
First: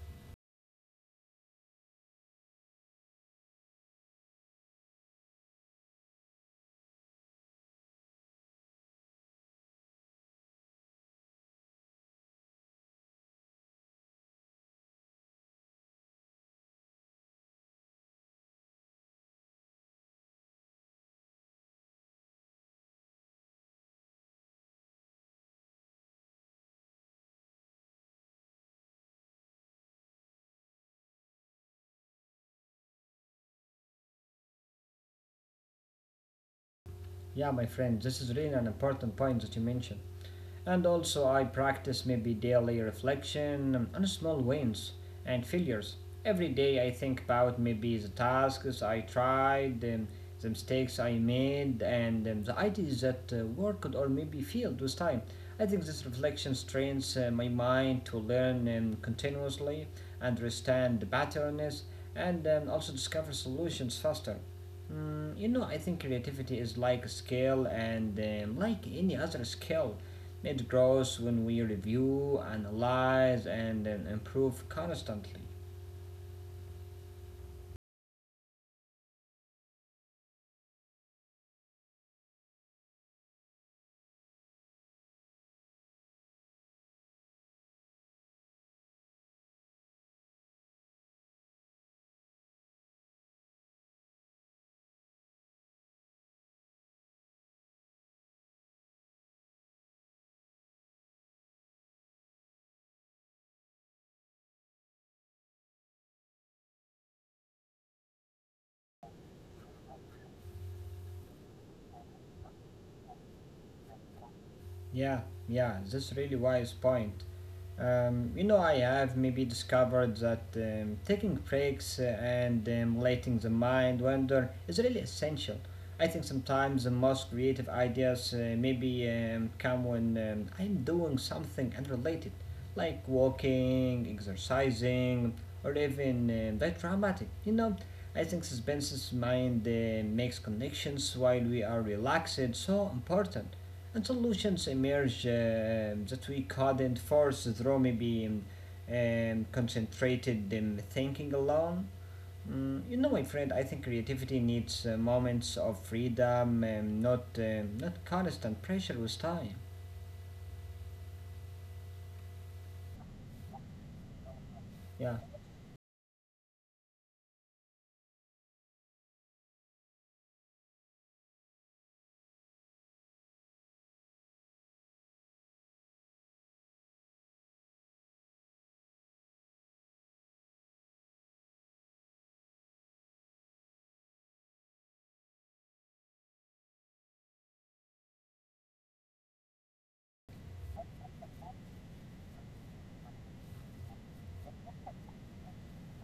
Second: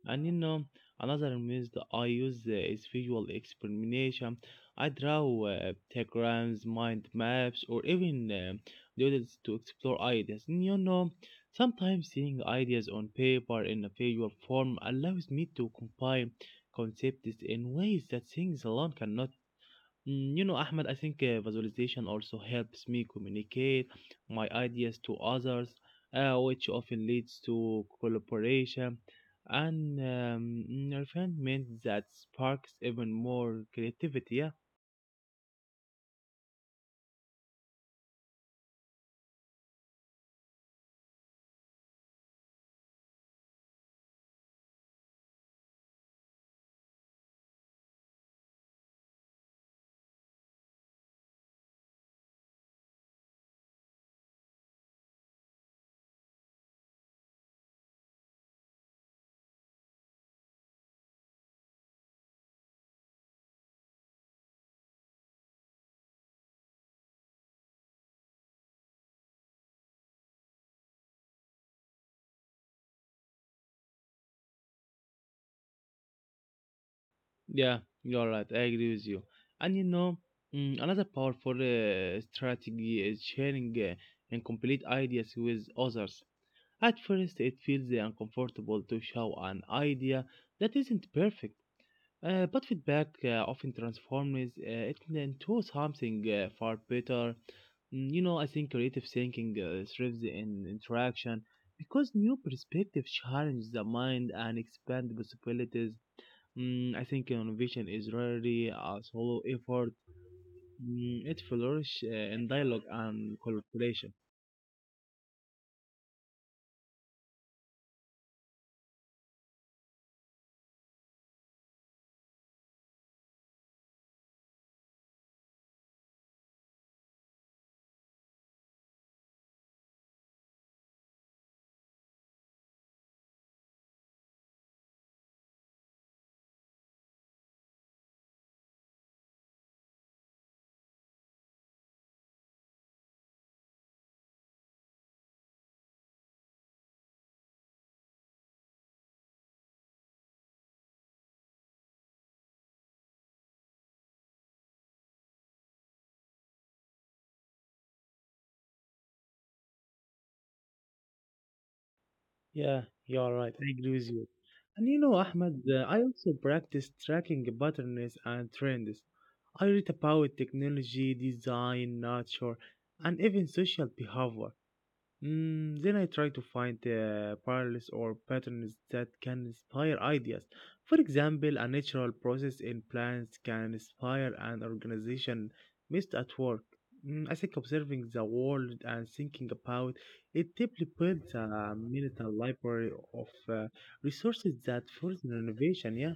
A: And you know, another method I use is visual experimentation. I draw diagrams, mind maps, or even doodles to explore ideas. And you know, sometimes seeing ideas on paper in a visual form allows me to combine concepts in ways that things alone cannot. You know, Ahmed, I think visualization also helps me communicate my ideas to others, which often leads to collaboration and environment that sparks even more creativity. Yeah,
B: Yeah, my friend, this is really an important point that you mentioned. And also, I practice maybe daily reflection on small wins and failures. Every day, I think about maybe the tasks I tried, the mistakes I made, and the ideas that worked or maybe failed with time. I think this reflection strains my mind to learn continuously, understand the patterns, and also discover solutions faster. I think creativity is like a skill, and like any other skill, it grows when we review, analyze, and improve constantly.
A: yeah, you're right. I agree with you. And you know, another powerful strategy is sharing incomplete ideas with others. At first, it feels uncomfortable to show an idea that isn't perfect. But feedback often transforms it into something far better. You know, I think creative thinking thrives in interaction because new perspectives challenge the mind and expand possibilities. I think innovation is rarely a solo effort. It flourishes in dialogue and collaboration.
B: Yeah, yeah, that's really wise point. I have maybe discovered that taking breaks and letting the mind wander is really essential. I think sometimes the most creative ideas maybe come when I'm doing something unrelated, like walking, exercising, or even that dramatic. I think suspense's mind makes connections while we are relaxed so important. And solutions emerge that we couldn't force through maybe concentrated thinking alone. My friend, I think creativity needs moments of freedom, not not constant pressure with time.
A: Yeah, you are right. I agree with you. And you know,
B: Yeah.
A: Ahmed, I also practice tracking patterns and trends. I read about technology, design, nature, and even social behavior. Then I try to find parallels or patterns that can inspire ideas. For example, a natural process in plants can inspire an organization missed at work. I think observing the world and thinking about it deeply builds a mental library of resources that further innovation. Yeah,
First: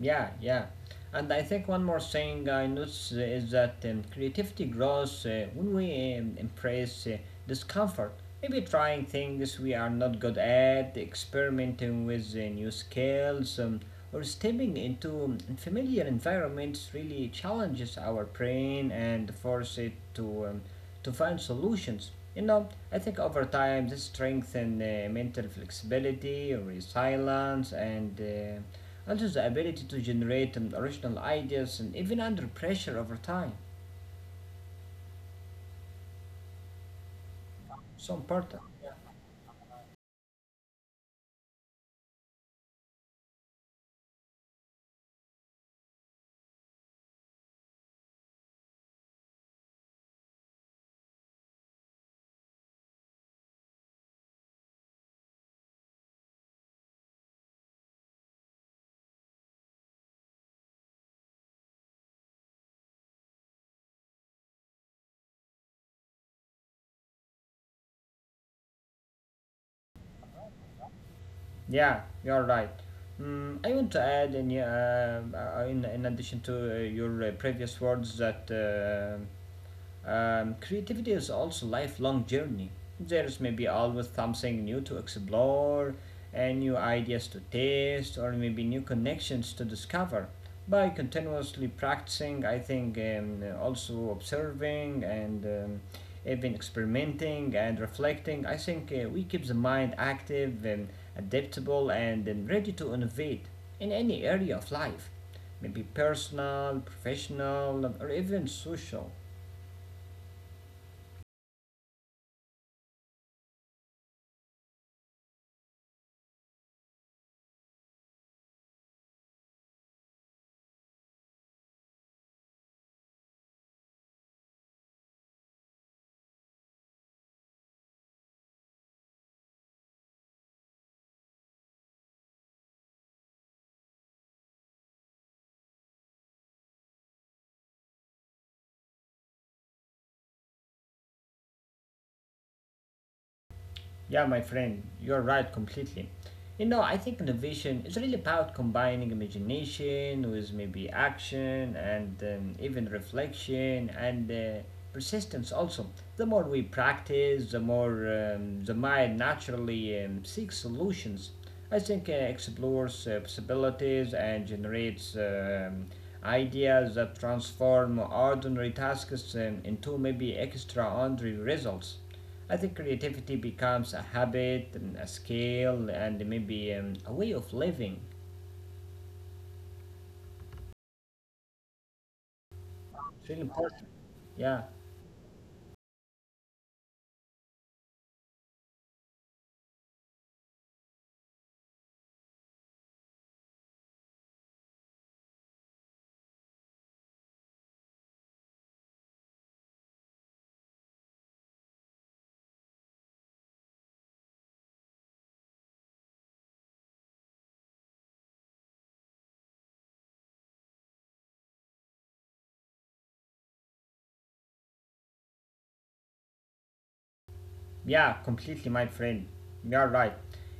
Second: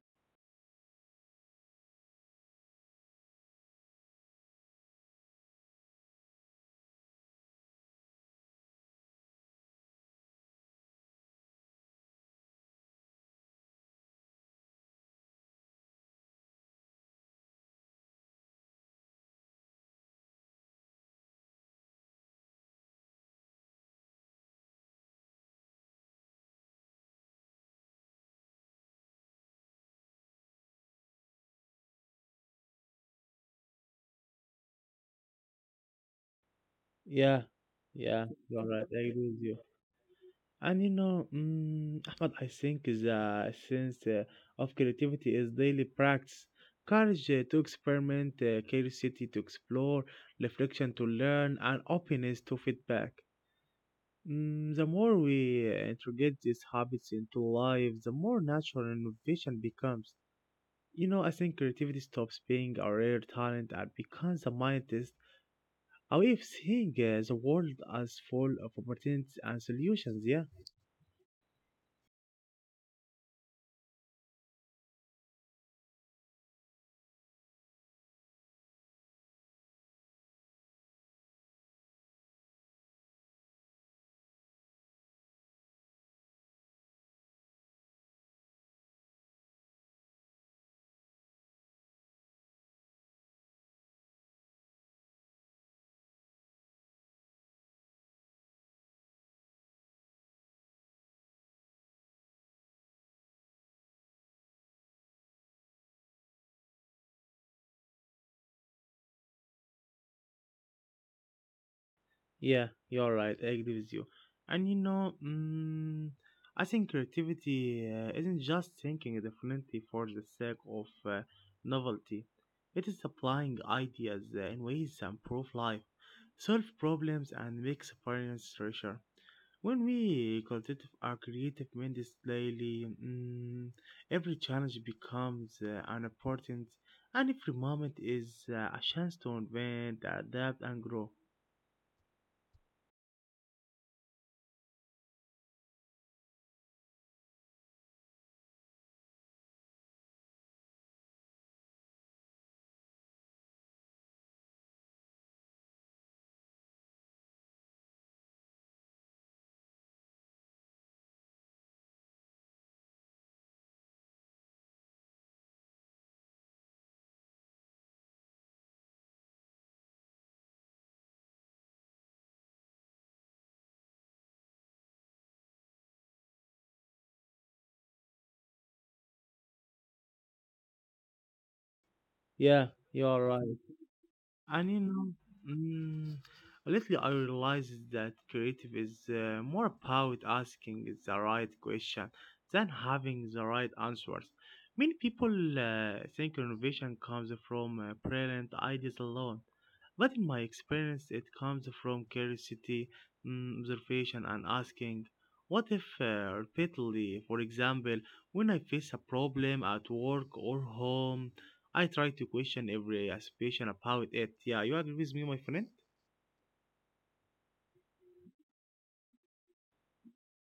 B: Yeah, yeah. And I think one more thing I notice is that creativity grows when we embrace discomfort. Maybe trying things we are not good at, experimenting with new skills, or stepping into familiar environments really challenges our brain and force it to find solutions. I think over time this strengthens mental flexibility, resilience, and the ability to generate original ideas and even under pressure over time.
A: Yeah,
B: So
A: yeah,
B: important.
A: you are right. I agree with you. And you know, Ahmad, I think the sense of creativity is daily practice. Courage to experiment, curiosity to explore, reflection to learn, and openness to feedback. The more we integrate these habits into life, the more natural innovation becomes. You know, I think creativity stops being a rare talent and becomes a mind test, a way of seeing the world as full of opportunities and solutions, yeah?
B: Yeah, you're right. I want to add, in addition to your previous words, that creativity is also a lifelong journey. There is maybe always something new to explore, and new ideas to taste, or maybe new connections to discover. By continuously practicing, I think also observing and even experimenting and reflecting, I think we keep the mind active and adaptable and ready to innovate in any area of life maybe personal, professional, or even social.
A: Yeah, you're right. I agree with you. And you know, I think creativity isn't just thinking differently for the sake of novelty. It is applying ideas in ways that improve life, solve problems, and make experience richer. When we cultivate our creative minds daily, every challenge becomes an important, and every moment is a chance to invent, adapt, and grow.
B: Yeah, my friend, you're right completely. I think innovation is really about combining imagination with maybe action and even reflection and persistence also. The more we practice, the more the mind naturally seeks solutions. I think explores possibilities and generates ideas that transform ordinary tasks into maybe extraordinary results. I think creativity becomes a habit, and a skill, and maybe a way of living.
A: Yeah, you're
B: It's really
A: right.
B: important. Yeah.
A: And you know, mm, lately I realized that creative is more about asking the right question than having the right answers. Many people think innovation comes from brilliant ideas alone, but in my experience, it comes from curiosity, observation, and asking. What if repeatedly, for example, when I face a problem at work or home, I try to question every assumption about it. Yeah, you agree with me, my friend?
B: Yeah, completely, my friend. You're right.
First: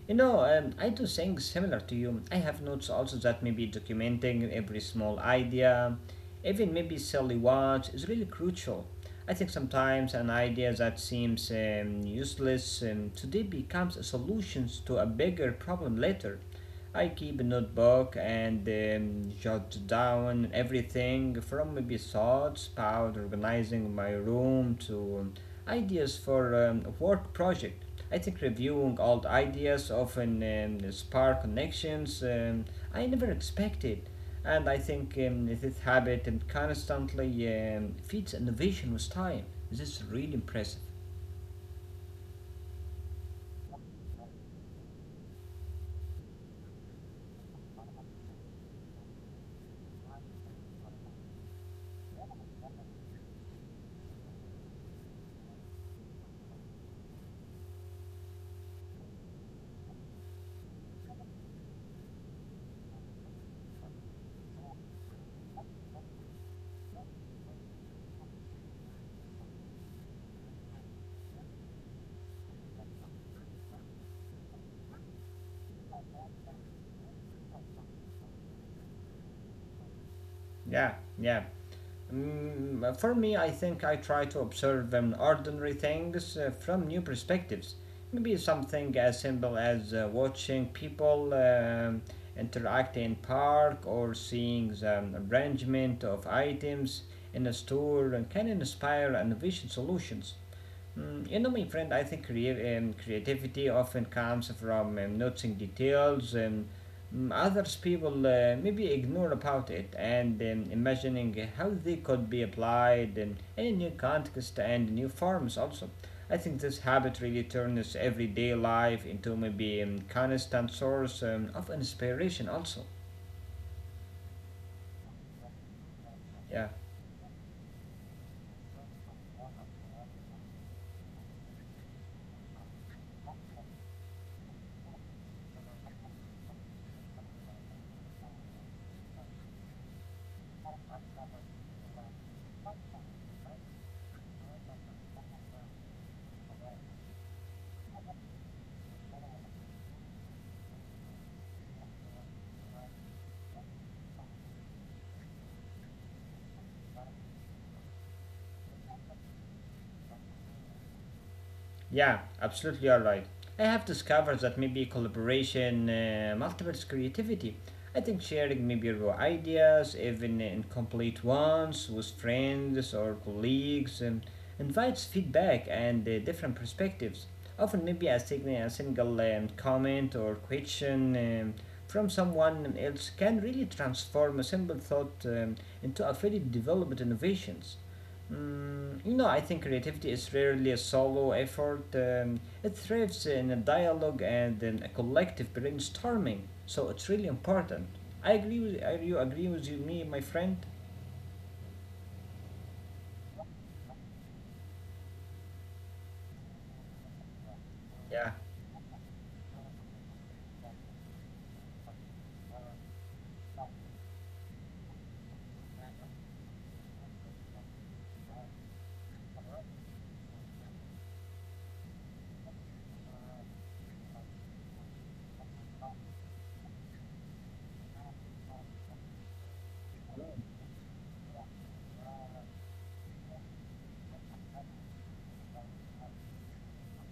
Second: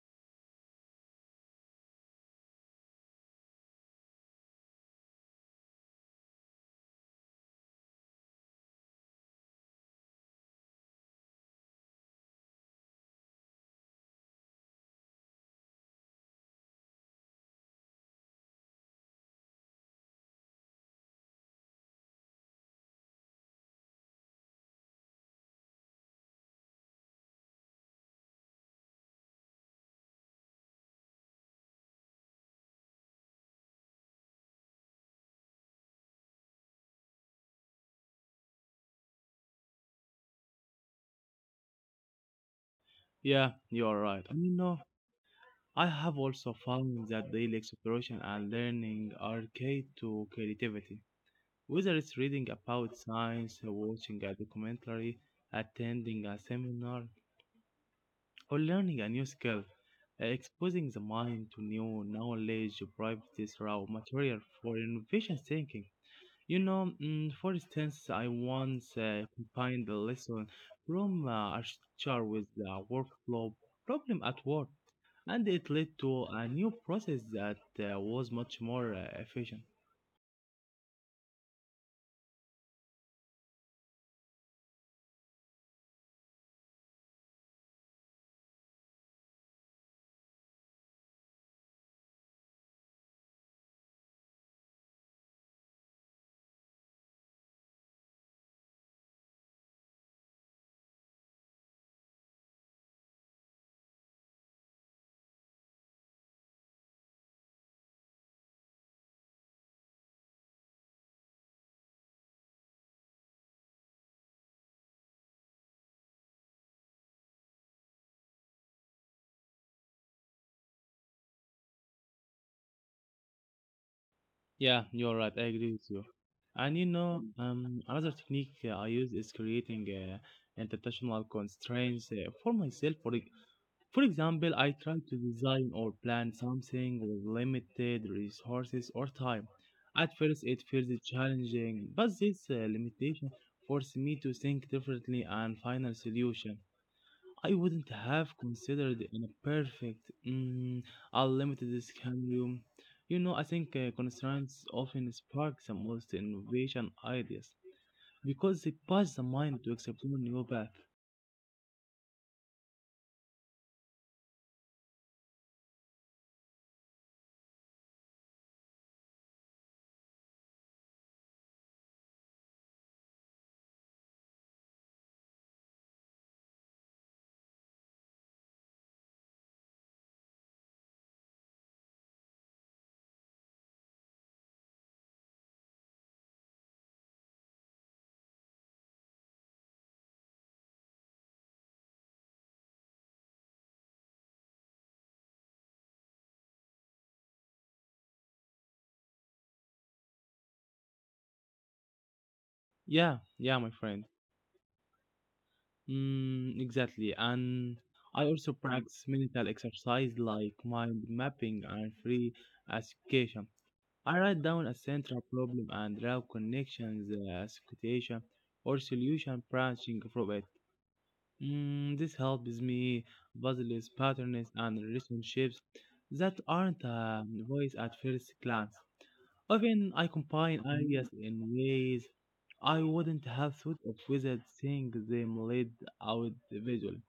B: I do things similar to you. I have notes also that maybe documenting every small idea, even maybe silly ones, is really crucial. I think sometimes an idea that seems useless today becomes a solution to a bigger problem later. I keep a notebook and jot down everything from maybe thoughts about organizing my room to ideas for work project. I think reviewing old ideas often spark connections I never expected, and I think this habit constantly feeds innovation with time. This is really impressive.
A: Yeah, you are right. I mean, no, I have also found that daily exploration and learning are key to creativity. Whether it's reading about science, watching a documentary, attending a seminar, or learning a new skill, exposing the mind to new knowledge provides raw material for innovation thinking. You know, for instance, I once combined a lesson from architecture with a workflow problem at work, and it led to a new process that was much more efficient.
B: Yeah, yeah. For me, I think I try to observe ordinary things from new perspectives. Maybe something as simple as watching people interact in park or seeing the arrangement of items in a store and can inspire innovation solutions. You know, my friend, I think creativity often comes from noticing details others people maybe ignore about it and imagining how they could be applied in a new context and new forms also. I think this habit really turns everyday life into maybe a constant source of inspiration also.
A: Yeah, you're right. I agree with you.
B: Yeah.
A: And you know, another technique I use is creating international constraints for myself. For example, I try to design or plan something with limited resources or time. At first, it feels challenging, but this limitation forced me to think differently and find a solution. I wouldn't have considered in a perfect, unlimited scenario. You know, I think constraints often spark the most innovation ideas because they push the mind to explore new paths.
B: Yeah, absolutely, you're right. I have discovered that maybe collaboration multiples creativity. I think sharing maybe raw ideas, even incomplete ones, with friends or colleagues, invites feedback and different perspectives. Often, maybe a single comment or question from someone else can really transform a simple thought into a fully developed innovations. You know, I think creativity is rarely a solo effort. It thrives in a dialogue and in a collective brainstorming, so it's really important. I agree with I, you. Agree with you, me, my friend.
A: Yeah, yeah, my friend. Exactly. And I
B: Yeah,
A: also practice mental exercise like mind mapping and free association. I write down a central problem and draw connections, association, or solution branching from it. This helps me puzzles patterns and relationships that aren't voiced at first glance. Often I combine ideas in ways I wouldn't have thought of without seeing them laid out visually.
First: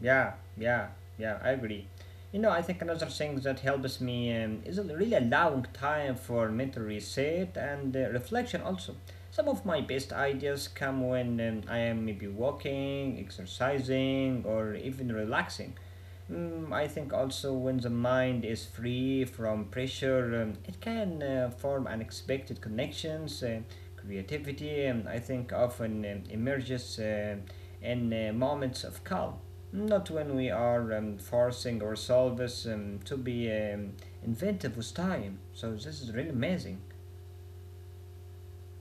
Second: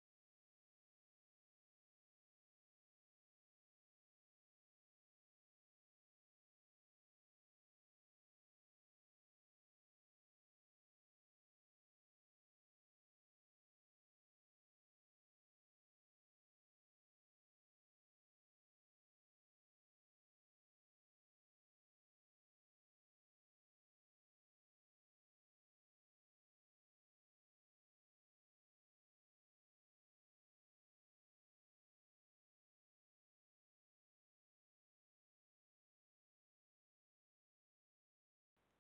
B: yeah, yeah, yeah. I agree. You know, I think another thing that helps me is really allowing time for mental reset and reflection. Also, some of my best ideas come when I am maybe walking, exercising, or even relaxing. I think also when the mind is free from pressure, it can form unexpected connections. Creativity, I think, often emerges in moments of calm, not when we are forcing ourselves to be inventive with time. So this is really amazing.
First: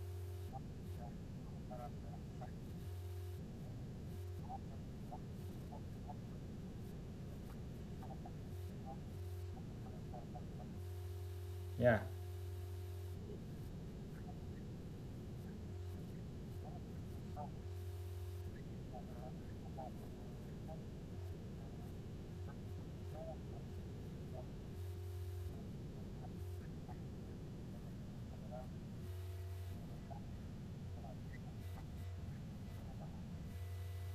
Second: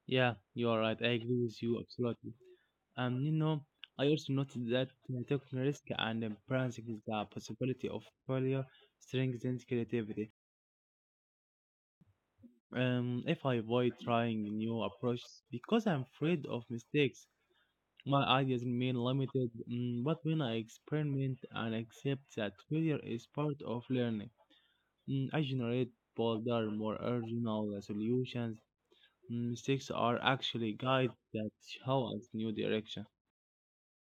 A: Yeah, you are right. I agree with you absolutely. You know, I also noticed that taking risk and embracing the possibility of failure strengthens creativity.
B: Yeah.
A: If I avoid trying new approaches because I'm afraid of mistakes. My ideas remain limited, but when I experiment and accept that failure is part of learning, I generate bolder, more original solutions. Mistakes are actually guides that show us new direction.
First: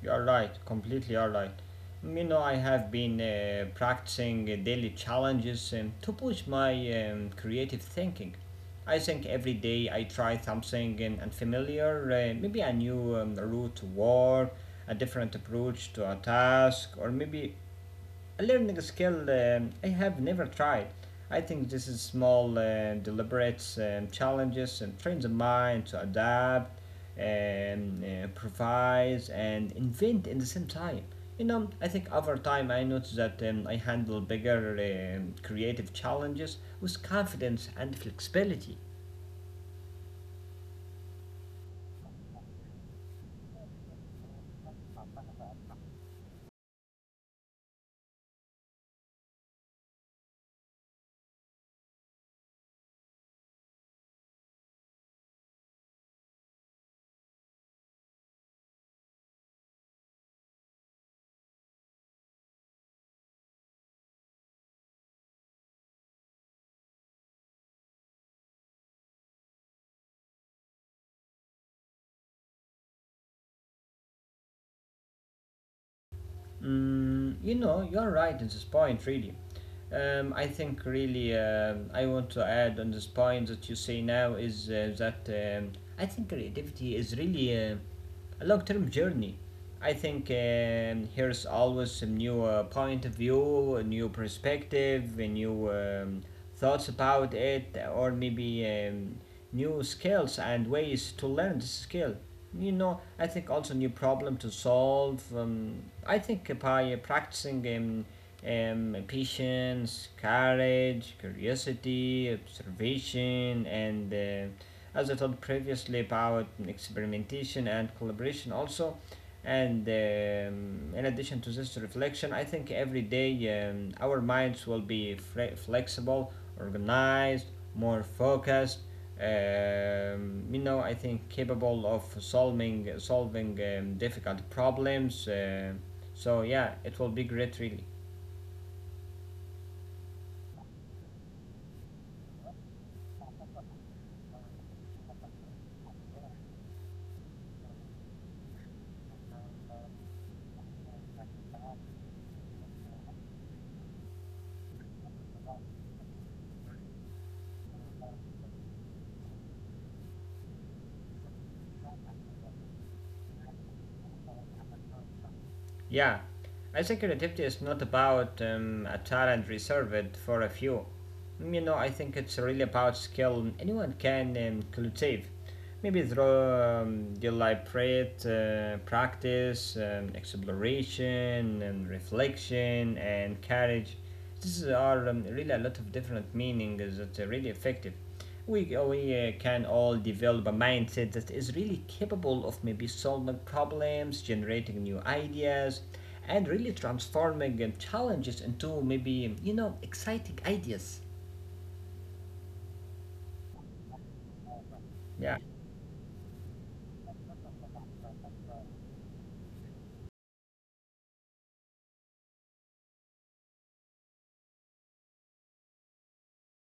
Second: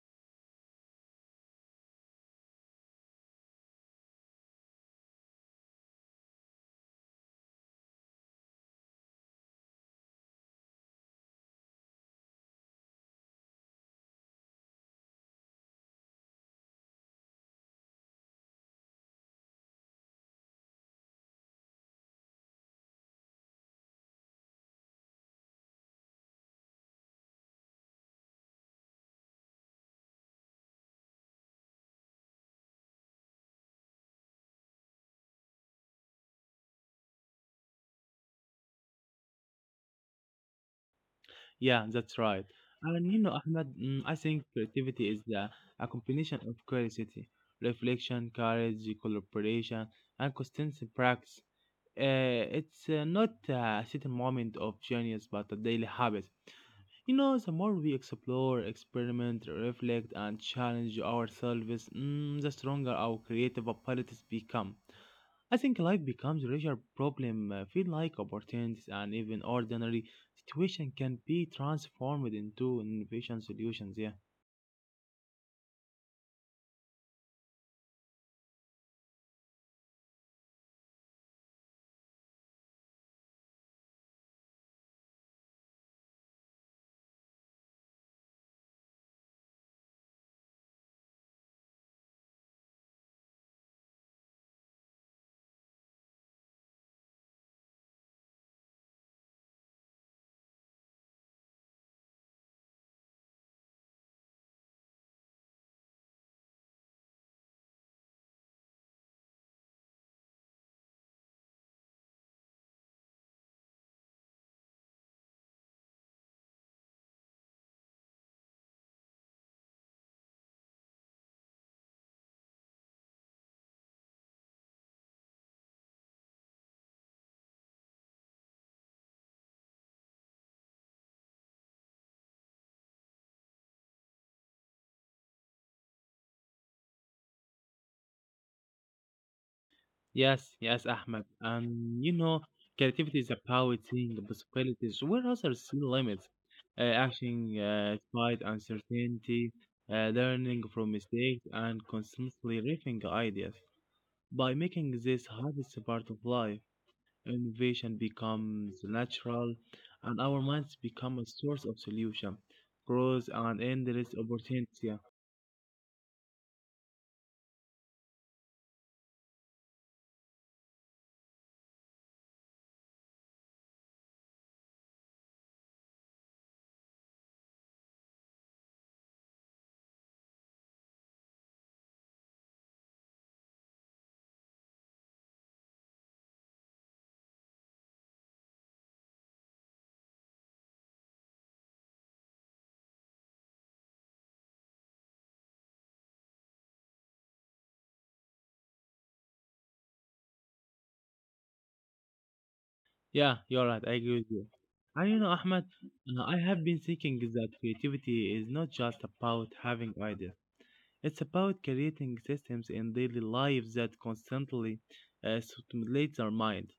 B: You're right, completely, you're right. You know, I have been practicing daily challenges to push my creative thinking. I think every day I try something unfamiliar, maybe a new route to work, a different approach to a task, or maybe a learning skill I have never tried. I think this is small, deliberate challenges and train the mind to adapt, and improvise, and invent in the same time. You know, I think over time I noticed that I handle bigger creative challenges with confidence and flexibility.
A: Yeah, that's right. And you know, Ahmed, I think creativity is the a combination of curiosity, reflection, courage, collaboration, and constant practice. It's not a certain moment of genius, but a daily habit. You know, the more we explore, experiment, reflect, and challenge ourselves, the stronger our creative abilities become. I think life becomes richer. Problem feel like opportunities, and even ordinary situation can be transformed into innovation solutions. Yeah.
B: You know, you're right on this point, really. I think really I want to add on this point that you say now is that I think creativity is really a long-term journey. I think here's always some new point of view, a new perspective, a new thoughts about it, or maybe new skills and ways to learn the skill. You know, I think also new problem to solve, I think by practicing patience, courage, curiosity, observation, and as I told previously about experimentation and collaboration also, and in addition to this reflection, I think every day our minds will be flexible, organized, more focused, you know, I think capable of solving difficult problems. So yeah, it will be great, really.
A: Yes, yes, Ahmed. And you know, creativity is about seeing the possibilities where others see limits, acting despite uncertainty, learning from mistakes, and constantly refining ideas. By making these habits a part of life, innovation becomes natural, and our minds become a source of solution, growth, and endless opportunity.
B: Yeah, I think creativity is not about a talent reserved for a few. You know, I think it's really about skill. Anyone can cultivate. Maybe through deliberate practice, exploration, and reflection, and courage. These are really a lot of different meanings that are really effective. We can all develop a mindset that is really capable of maybe solving problems, generating new ideas, and really transforming challenges into maybe, you know, exciting ideas.
A: Yeah, you're right. I agree with you. And you know,
B: Yeah,
A: Ahmed, I have been thinking that creativity is not just about having ideas. It's about creating systems in daily lives that constantly stimulates our mind.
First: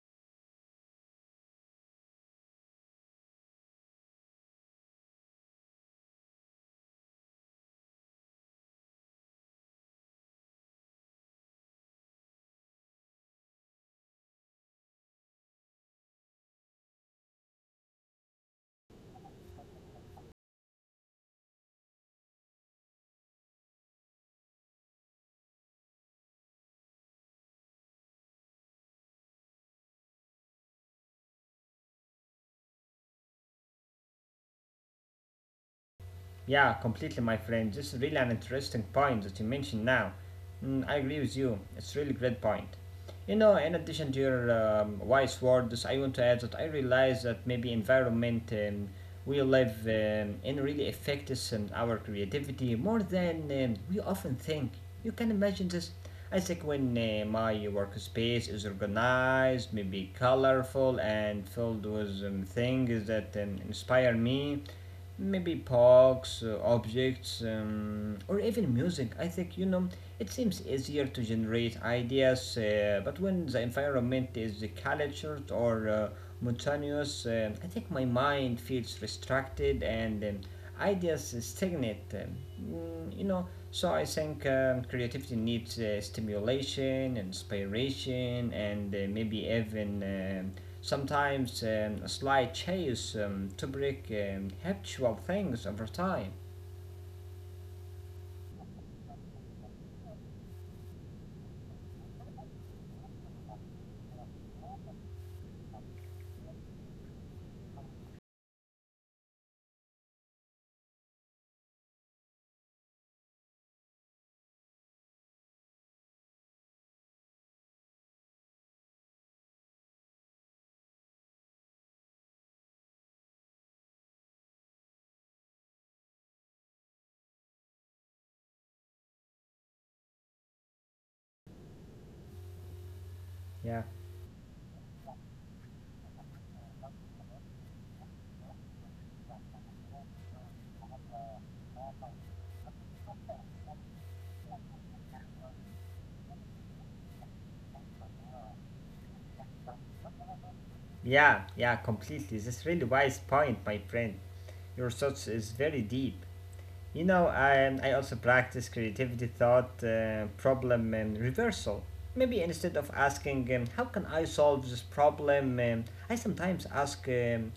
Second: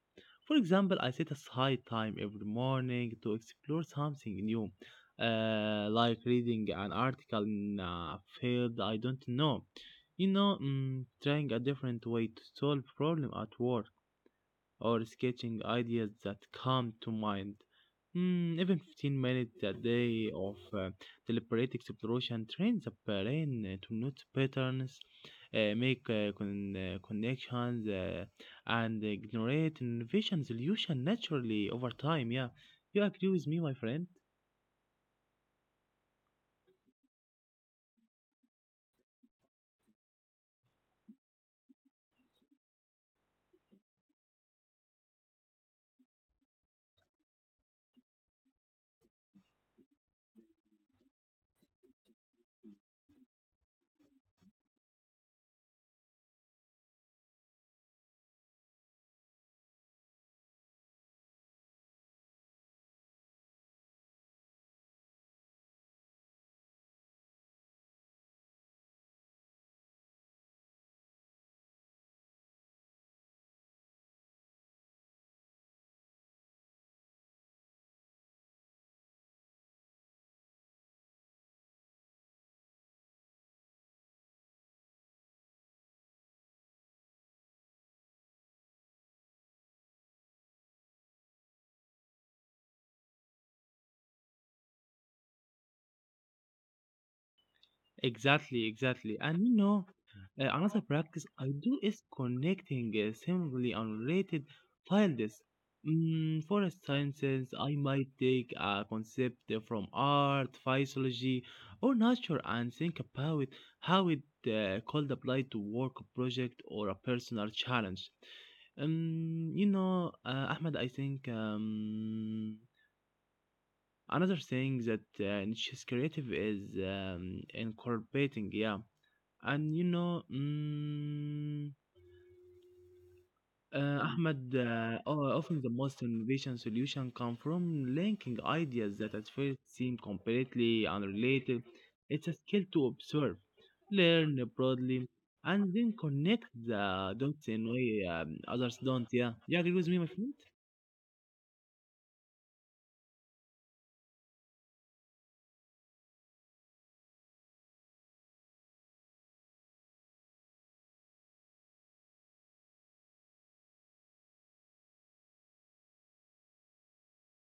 A: For example, I set aside time every morning to explore something new, like reading an article in a field I don't know. You know, trying a different way to solve problem at work or sketching ideas that come to mind. Even 15 minutes a day of deliberate exploration trains the brain to note patterns, make connections, and generate innovation solution naturally over time. Yeah, you agree with me, my friend?
B: yeah, completely, my friend. This is really an interesting point that you mentioned now. I agree with you. It's really great point. You know, in addition to your wise words, I want to add that I realize that maybe environment we live in really affects our creativity more than we often think. You can imagine this. I think when my workspace is organized, maybe colorful, and filled with things that inspire me, maybe parks, objects, or even music. I think, you know, it seems easier to generate ideas, but when the environment is cultured or monotonous, I think my mind feels restricted and ideas stagnate. You know, so I think creativity needs stimulation, inspiration, and maybe even sometimes a slight chase to break habitual things over time.
A: Exactly, exactly. And you know, another practice I do is connecting seemingly unrelated fields. For instance, I might take a concept from art, physiology, or nature and think about how it could apply to work project or a personal challenge. You know, Ahmed, I think another thing that Nietzsche's creative is incorporating, yeah. And you know,
B: Yeah,
A: uh, Ahmed, often the most innovation solution come from linking ideas that at first seem completely unrelated. It's a skill to observe, learn broadly, and then connect the dots in way others don't. Yeah, you agree with me, my friend?
B: yeah, completely. That's really wise point, my friend. Your thoughts is very deep. You know, I also practice creativity thought, problem reversal. Maybe instead of asking, how can I solve this problem, I sometimes ask, um,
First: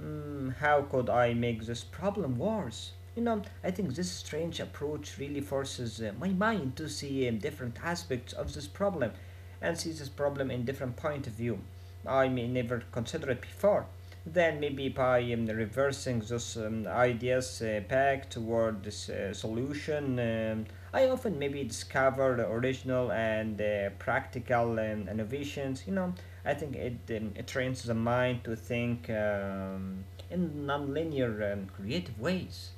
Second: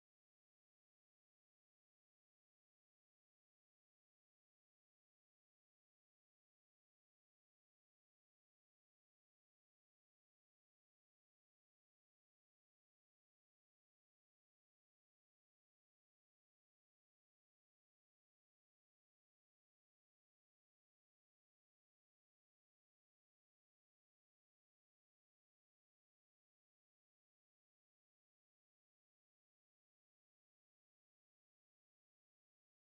B: "Mm, how could I make this problem worse? You know, I think this strange approach really forces my mind to see different aspects of this problem and see this problem in different point of view. I may never consider it before. Then maybe by reversing those ideas back toward this solution, I often maybe discover the original and practical innovations. You know, I think it trains the mind to think in non-linear creative ways.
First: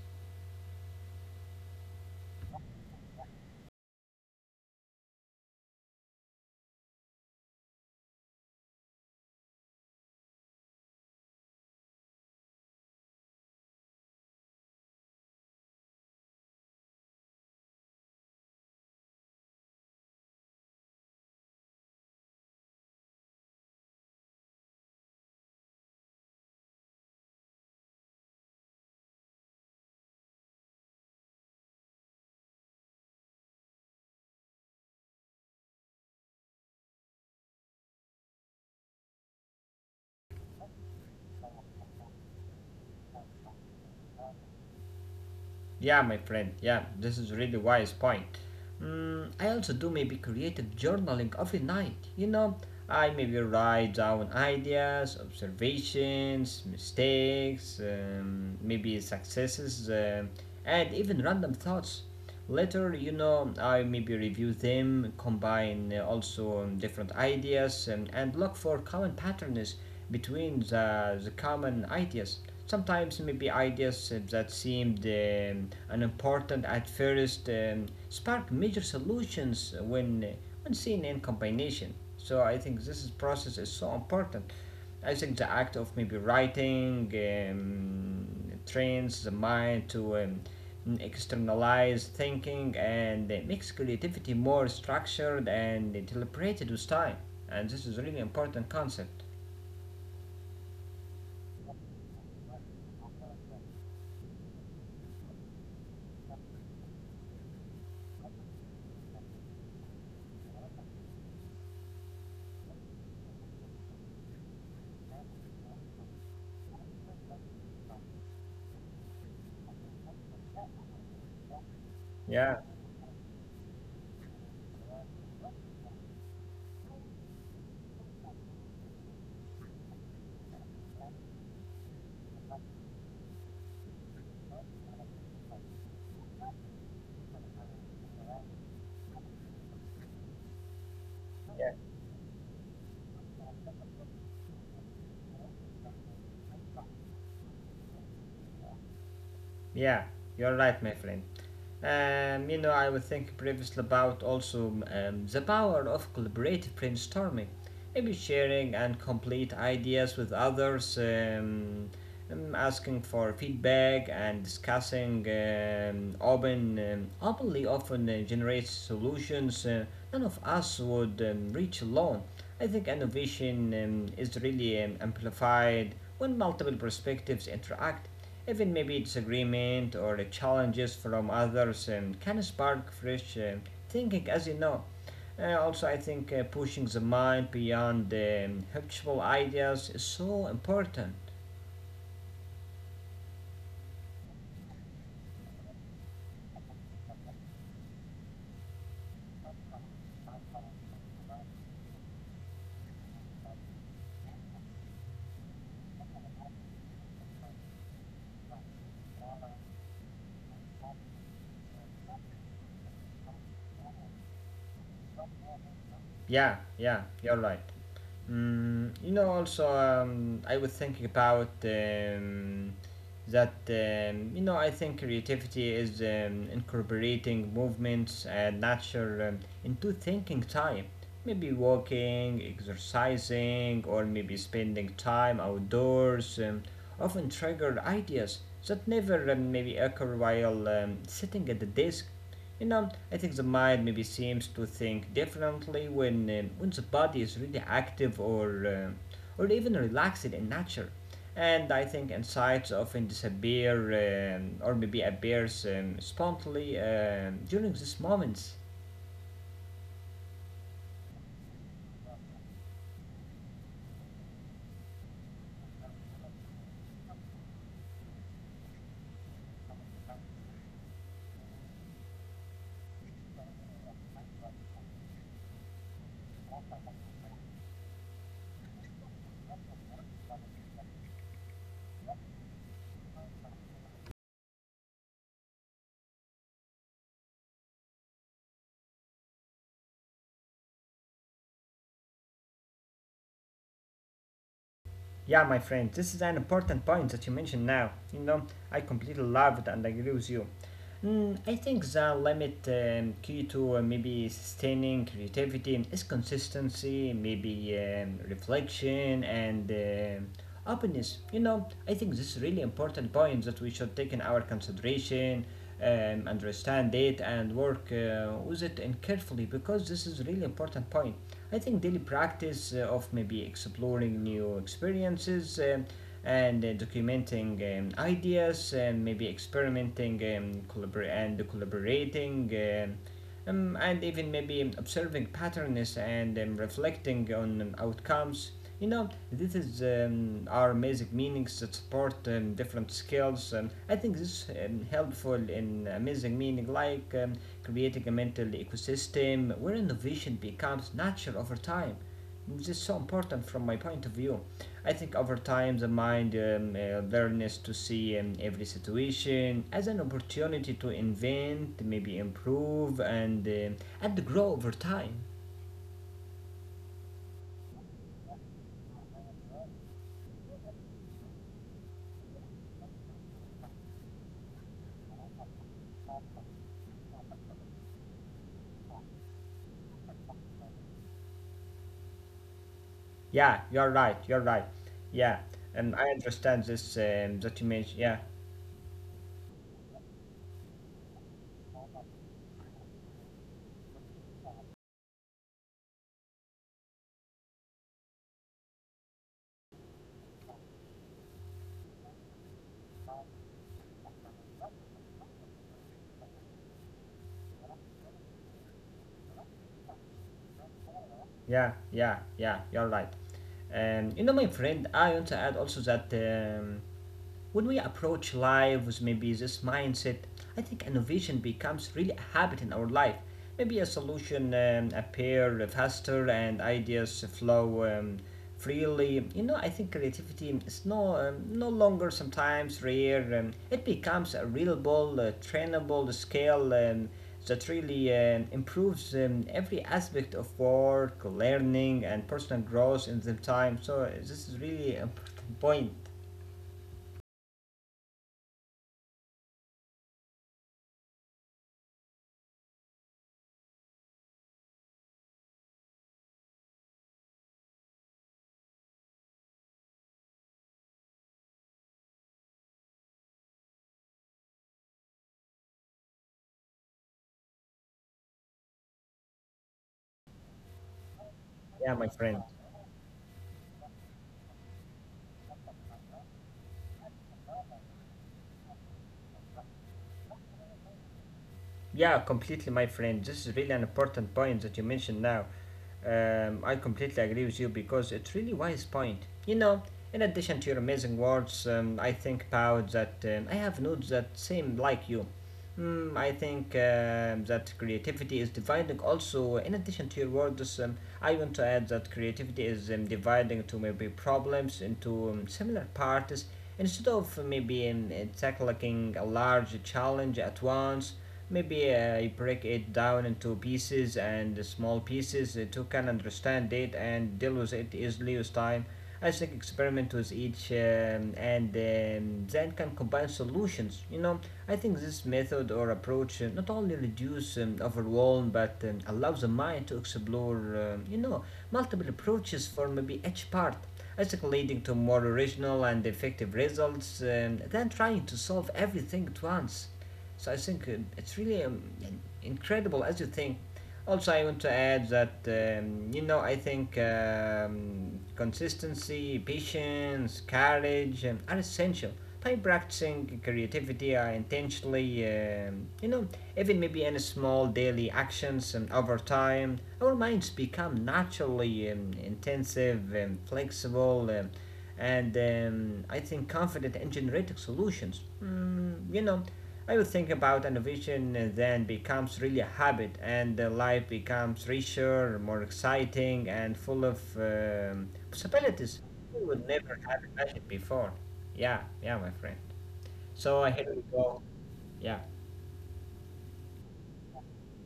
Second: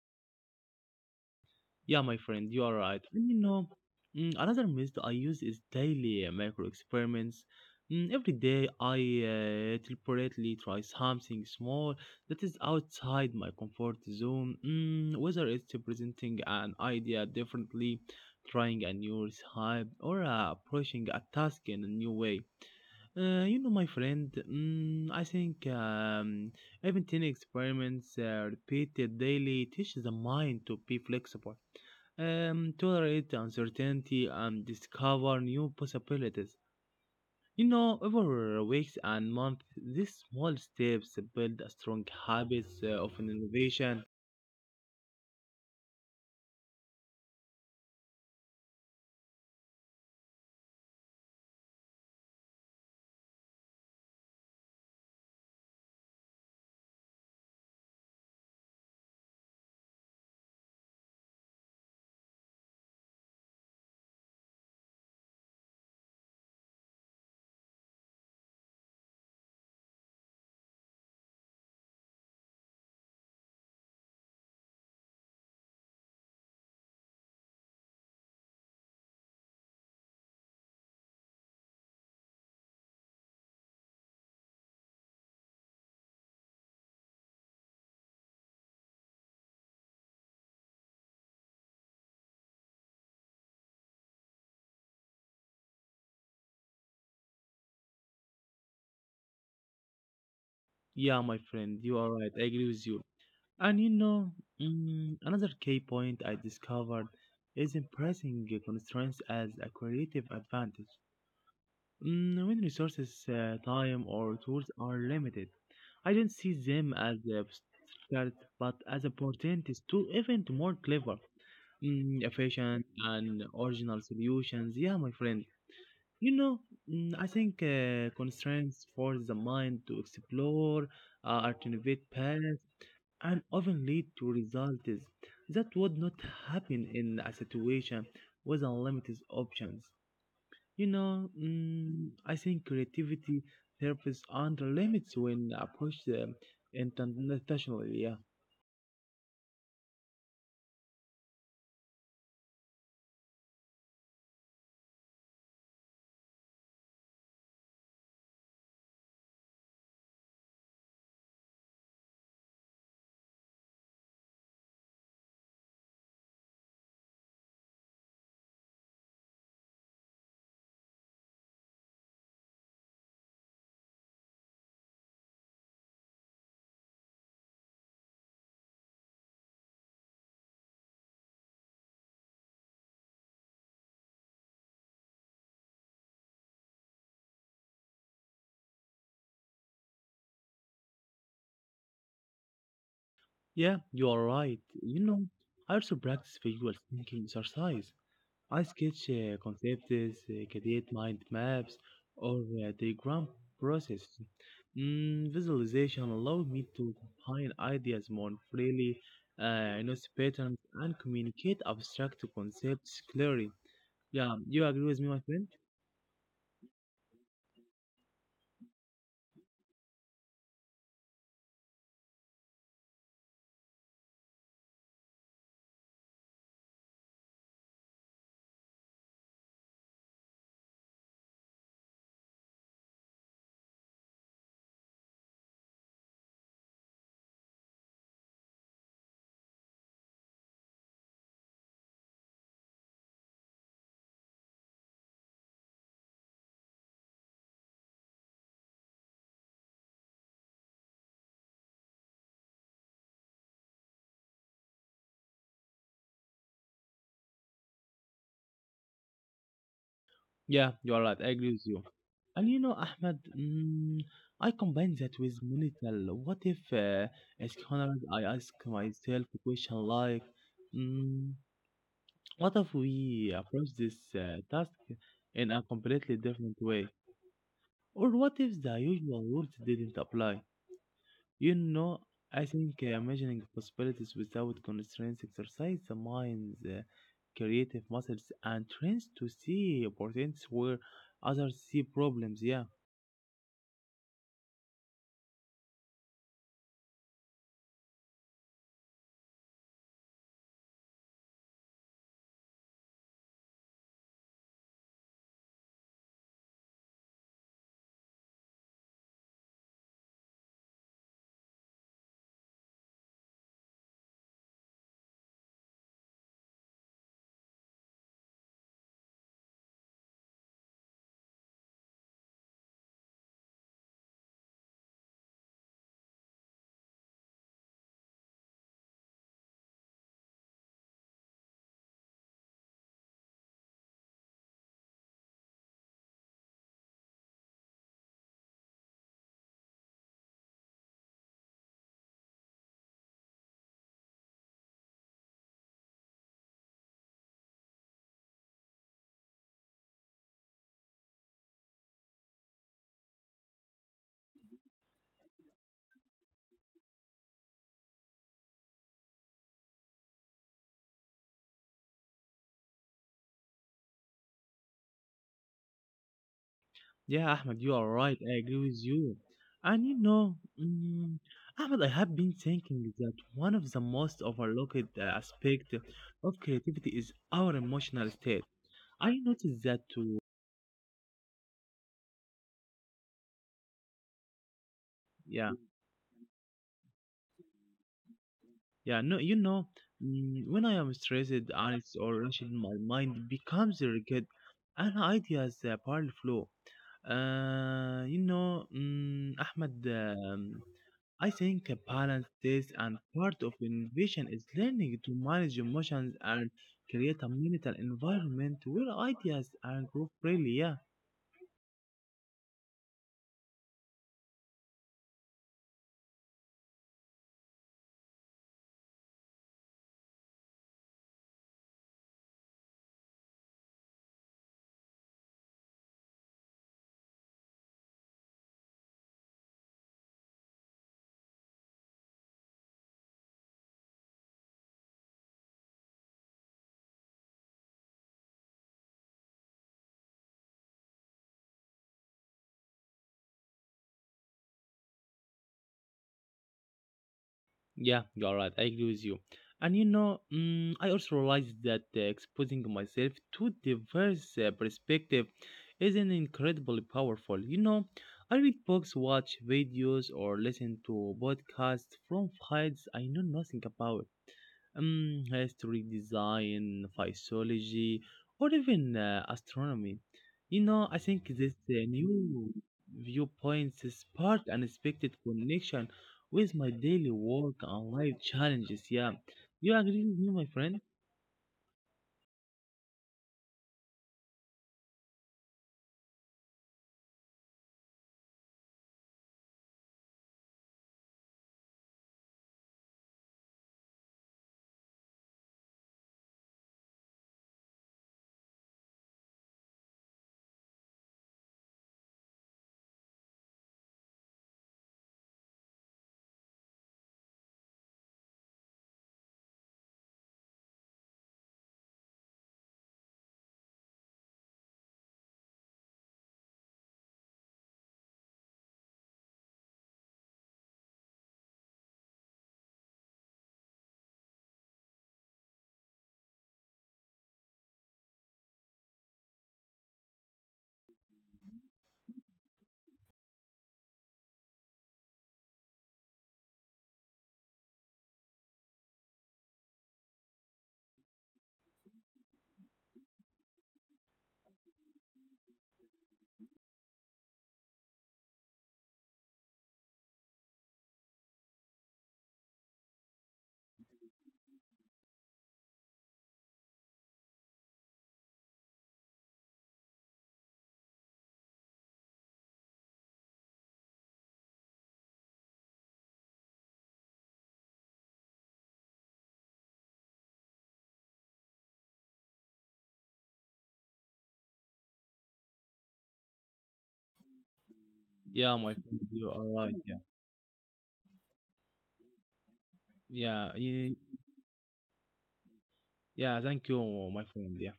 A: Yeah, my friend, you are right. And you know, another method I use is daily micro experiments. Every day, I deliberately try something small that is outside my comfort zone, whether it's presenting an idea differently, trying a new recipe, or approaching a task in a new way. You know, my friend, I think even 10 experiments repeated daily teaches the mind to be flexible tolerate uncertainty and discover new possibilities. You know, over weeks and months, these small steps build a strong habits of an innovation.
B: Yeah, my friend. Yeah, this is really wise point. I also do maybe creative journaling every night. You know, I maybe write down ideas, observations, mistakes, maybe successes, and even random thoughts. Later, you know, I maybe review them, combine also different ideas, and look for common patterns between the common ideas. Sometimes maybe ideas that seemed unimportant at first spark major solutions when seen in combination. So I think this process is so important. I think the act of maybe writing trains the mind to externalize thinking and makes creativity more structured and deliberated with time. And this is a really important concept.
A: Yeah, my friend, you are right. I agree with you. And you know, another key point I discovered is embracing constraints as a creative advantage. When resources, time, or tools are limited, I don't see them as a threat, but as opportunities to even more clever,
B: Yeah,
A: efficient, and original solutions. Yeah, my friend. You know, I think constraints force the mind to explore alternative paths and often lead to results that would not happen in a situation with unlimited options. You know,
B: yeah,
A: I think creativity therapies are the limits when approached internationally. Yeah,
B: yeah. You're right, my friend. You know, I was thinking previously about also the power of collaborative brainstorming, maybe sharing and complete ideas with others, asking for feedback and discussing openly often generates solutions none of us would reach alone. I think innovation is really amplified when multiple perspectives interact. Even maybe disagreement or challenges from others can spark fresh thinking, as you know. Also, I think pushing the mind beyond habitual ideas is so important.
A: yeah, you are right. You know, I also practice visual thinking exercise. I sketch concepts, create mind maps, or diagram process. Visualization allows me to combine ideas more freely, notice patterns, and communicate abstract concepts clearly. Yeah, you agree with me, my friend?
B: Yeah, you're right. You know, also, I was thinking about that, you know, I think creativity is incorporating movements and nature into thinking time. Maybe walking, exercising, or maybe spending time outdoors often trigger ideas that never maybe occur while sitting at the desk. You know, I think the mind maybe seems to think differently when the body is really active um or even relaxed in nature. And I think insights often disappear or maybe appears spontaneously during these moments.
A: Yeah, you are right. I agree with you. And you know, Ahmed, I combine that with mental. What if, as Connor, I ask myself a question like, mm, what if we approach this task in a completely different way? Or what if the usual rules didn't apply? You know, I think imagining possibilities without constraints exercise the mind's creative muscles and trains to see opportunities where others see problems. Yeah,
B: Yeah, my friend, this is an important point that you mentioned now. You know, I completely love it and agree with you. I think the limit key to maybe sustaining creativity is consistency, maybe reflection, and openness. You know, I think this is really important point that we should take in our consideration, understand it and work with it and carefully, because this is a really important point. I think daily practice of maybe exploring new experiences, and documenting ideas, and maybe experimenting, and collaborating, and even maybe observing patterns and reflecting on outcomes. You know, this is our music meanings that support different skills. I think this is helpful in amazing meaning, like creating a mental ecosystem where innovation becomes natural over time. This is so important from my point of view. I think over time the mind learns to see every situation as an opportunity to invent, maybe improve, and grow over time.
A: yeah, Ahmed, you are right. I agree with you. And you know, mm, Ahmed, I have been thinking that one of the most overlooked aspect of creativity is our emotional state. I noticed that too.
B: Yeah, you're right. You're right. Yeah,
A: Yeah.
B: and I understand this that you mentioned. Yeah,
A: Yeah, no, you know, when I am stressed, anxious, or rushed, my mind becomes rigid and ideas barely flow. You know, Ahmed, I think a balanced days and part of innovation is learning to manage emotions and create a mental environment where ideas and grow freely. Yeah.
B: yeah, yeah, yeah. You're right. You know, my friend, I want to add also that when we approach lives, maybe this mindset, I think innovation becomes really a habit in our life. Maybe a solution appear faster and ideas flow freely. You know, I think creativity is no longer sometimes rare. It becomes a readable, trainable skill that really improves every aspect of work, learning, and personal growth in the time. So this is really a important point.
A: Yeah, you're right. I agree with you. And you know, I also realized that exposing myself to diverse perspective is an incredibly powerful. You know, I read books, watch videos, or listen to podcasts from fields I know nothing about history, design, physiology, or even astronomy. You know, I think this
B: Yeah, my friend.
A: new viewpoints sparked unexpected connection with my daily work and life challenges. Yeah, you agree with me, my friend?
B: Yeah, completely, my friend. This is really an important point that you mentioned now. I completely agree with you because it's really wise point. You know, in addition to your amazing words, I think about that I have notes that seem like you. I think that creativity is dividing also. In addition to your words, I want to add that creativity is dividing to maybe problems into similar parts instead of maybe tackling a large challenge at once. Maybe I break it down into pieces and small pieces to can understand it and deal with it easily with time. I think experiment with each and then can combine solutions. You know, I think this method or approach not only reduce overwhelm but allows the mind to explore, you know, multiple approaches for maybe each part. I think leading to more original and effective results than trying to solve everything at once. So I think it's really incredible as you think. Also, I want to add that you know, I think consistency, patience, courage are essential. By practicing creativity, I intentionally, you know, even maybe any small daily actions, and over time, our minds become naturally intensive, flexible, and I think confident and generating solutions. You know, I will think about innovation then becomes really a habit, and the life becomes richer, more exciting, and full of
A: Yeah, my
B: possibilities
A: friend, you
B: we
A: are
B: would
A: right.
B: never
A: Yeah,
B: have imagined before. Yeah, my friend.
A: yeah,
B: So here
A: yeah.
B: we go. Yeah,
A: Yeah, thank you, my friend. Yeah,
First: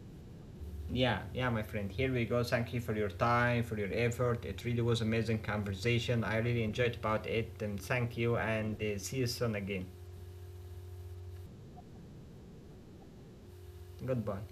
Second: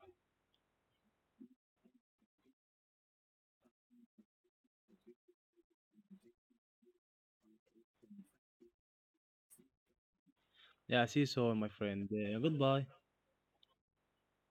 B: yeah, my friend. Here we go. Thank you for your time, for your effort. It really was amazing conversation. I really enjoyed about it, and thank you. And see you soon again.
A: yeah. See you soon, my friend. Goodbye.
B: Goodbye.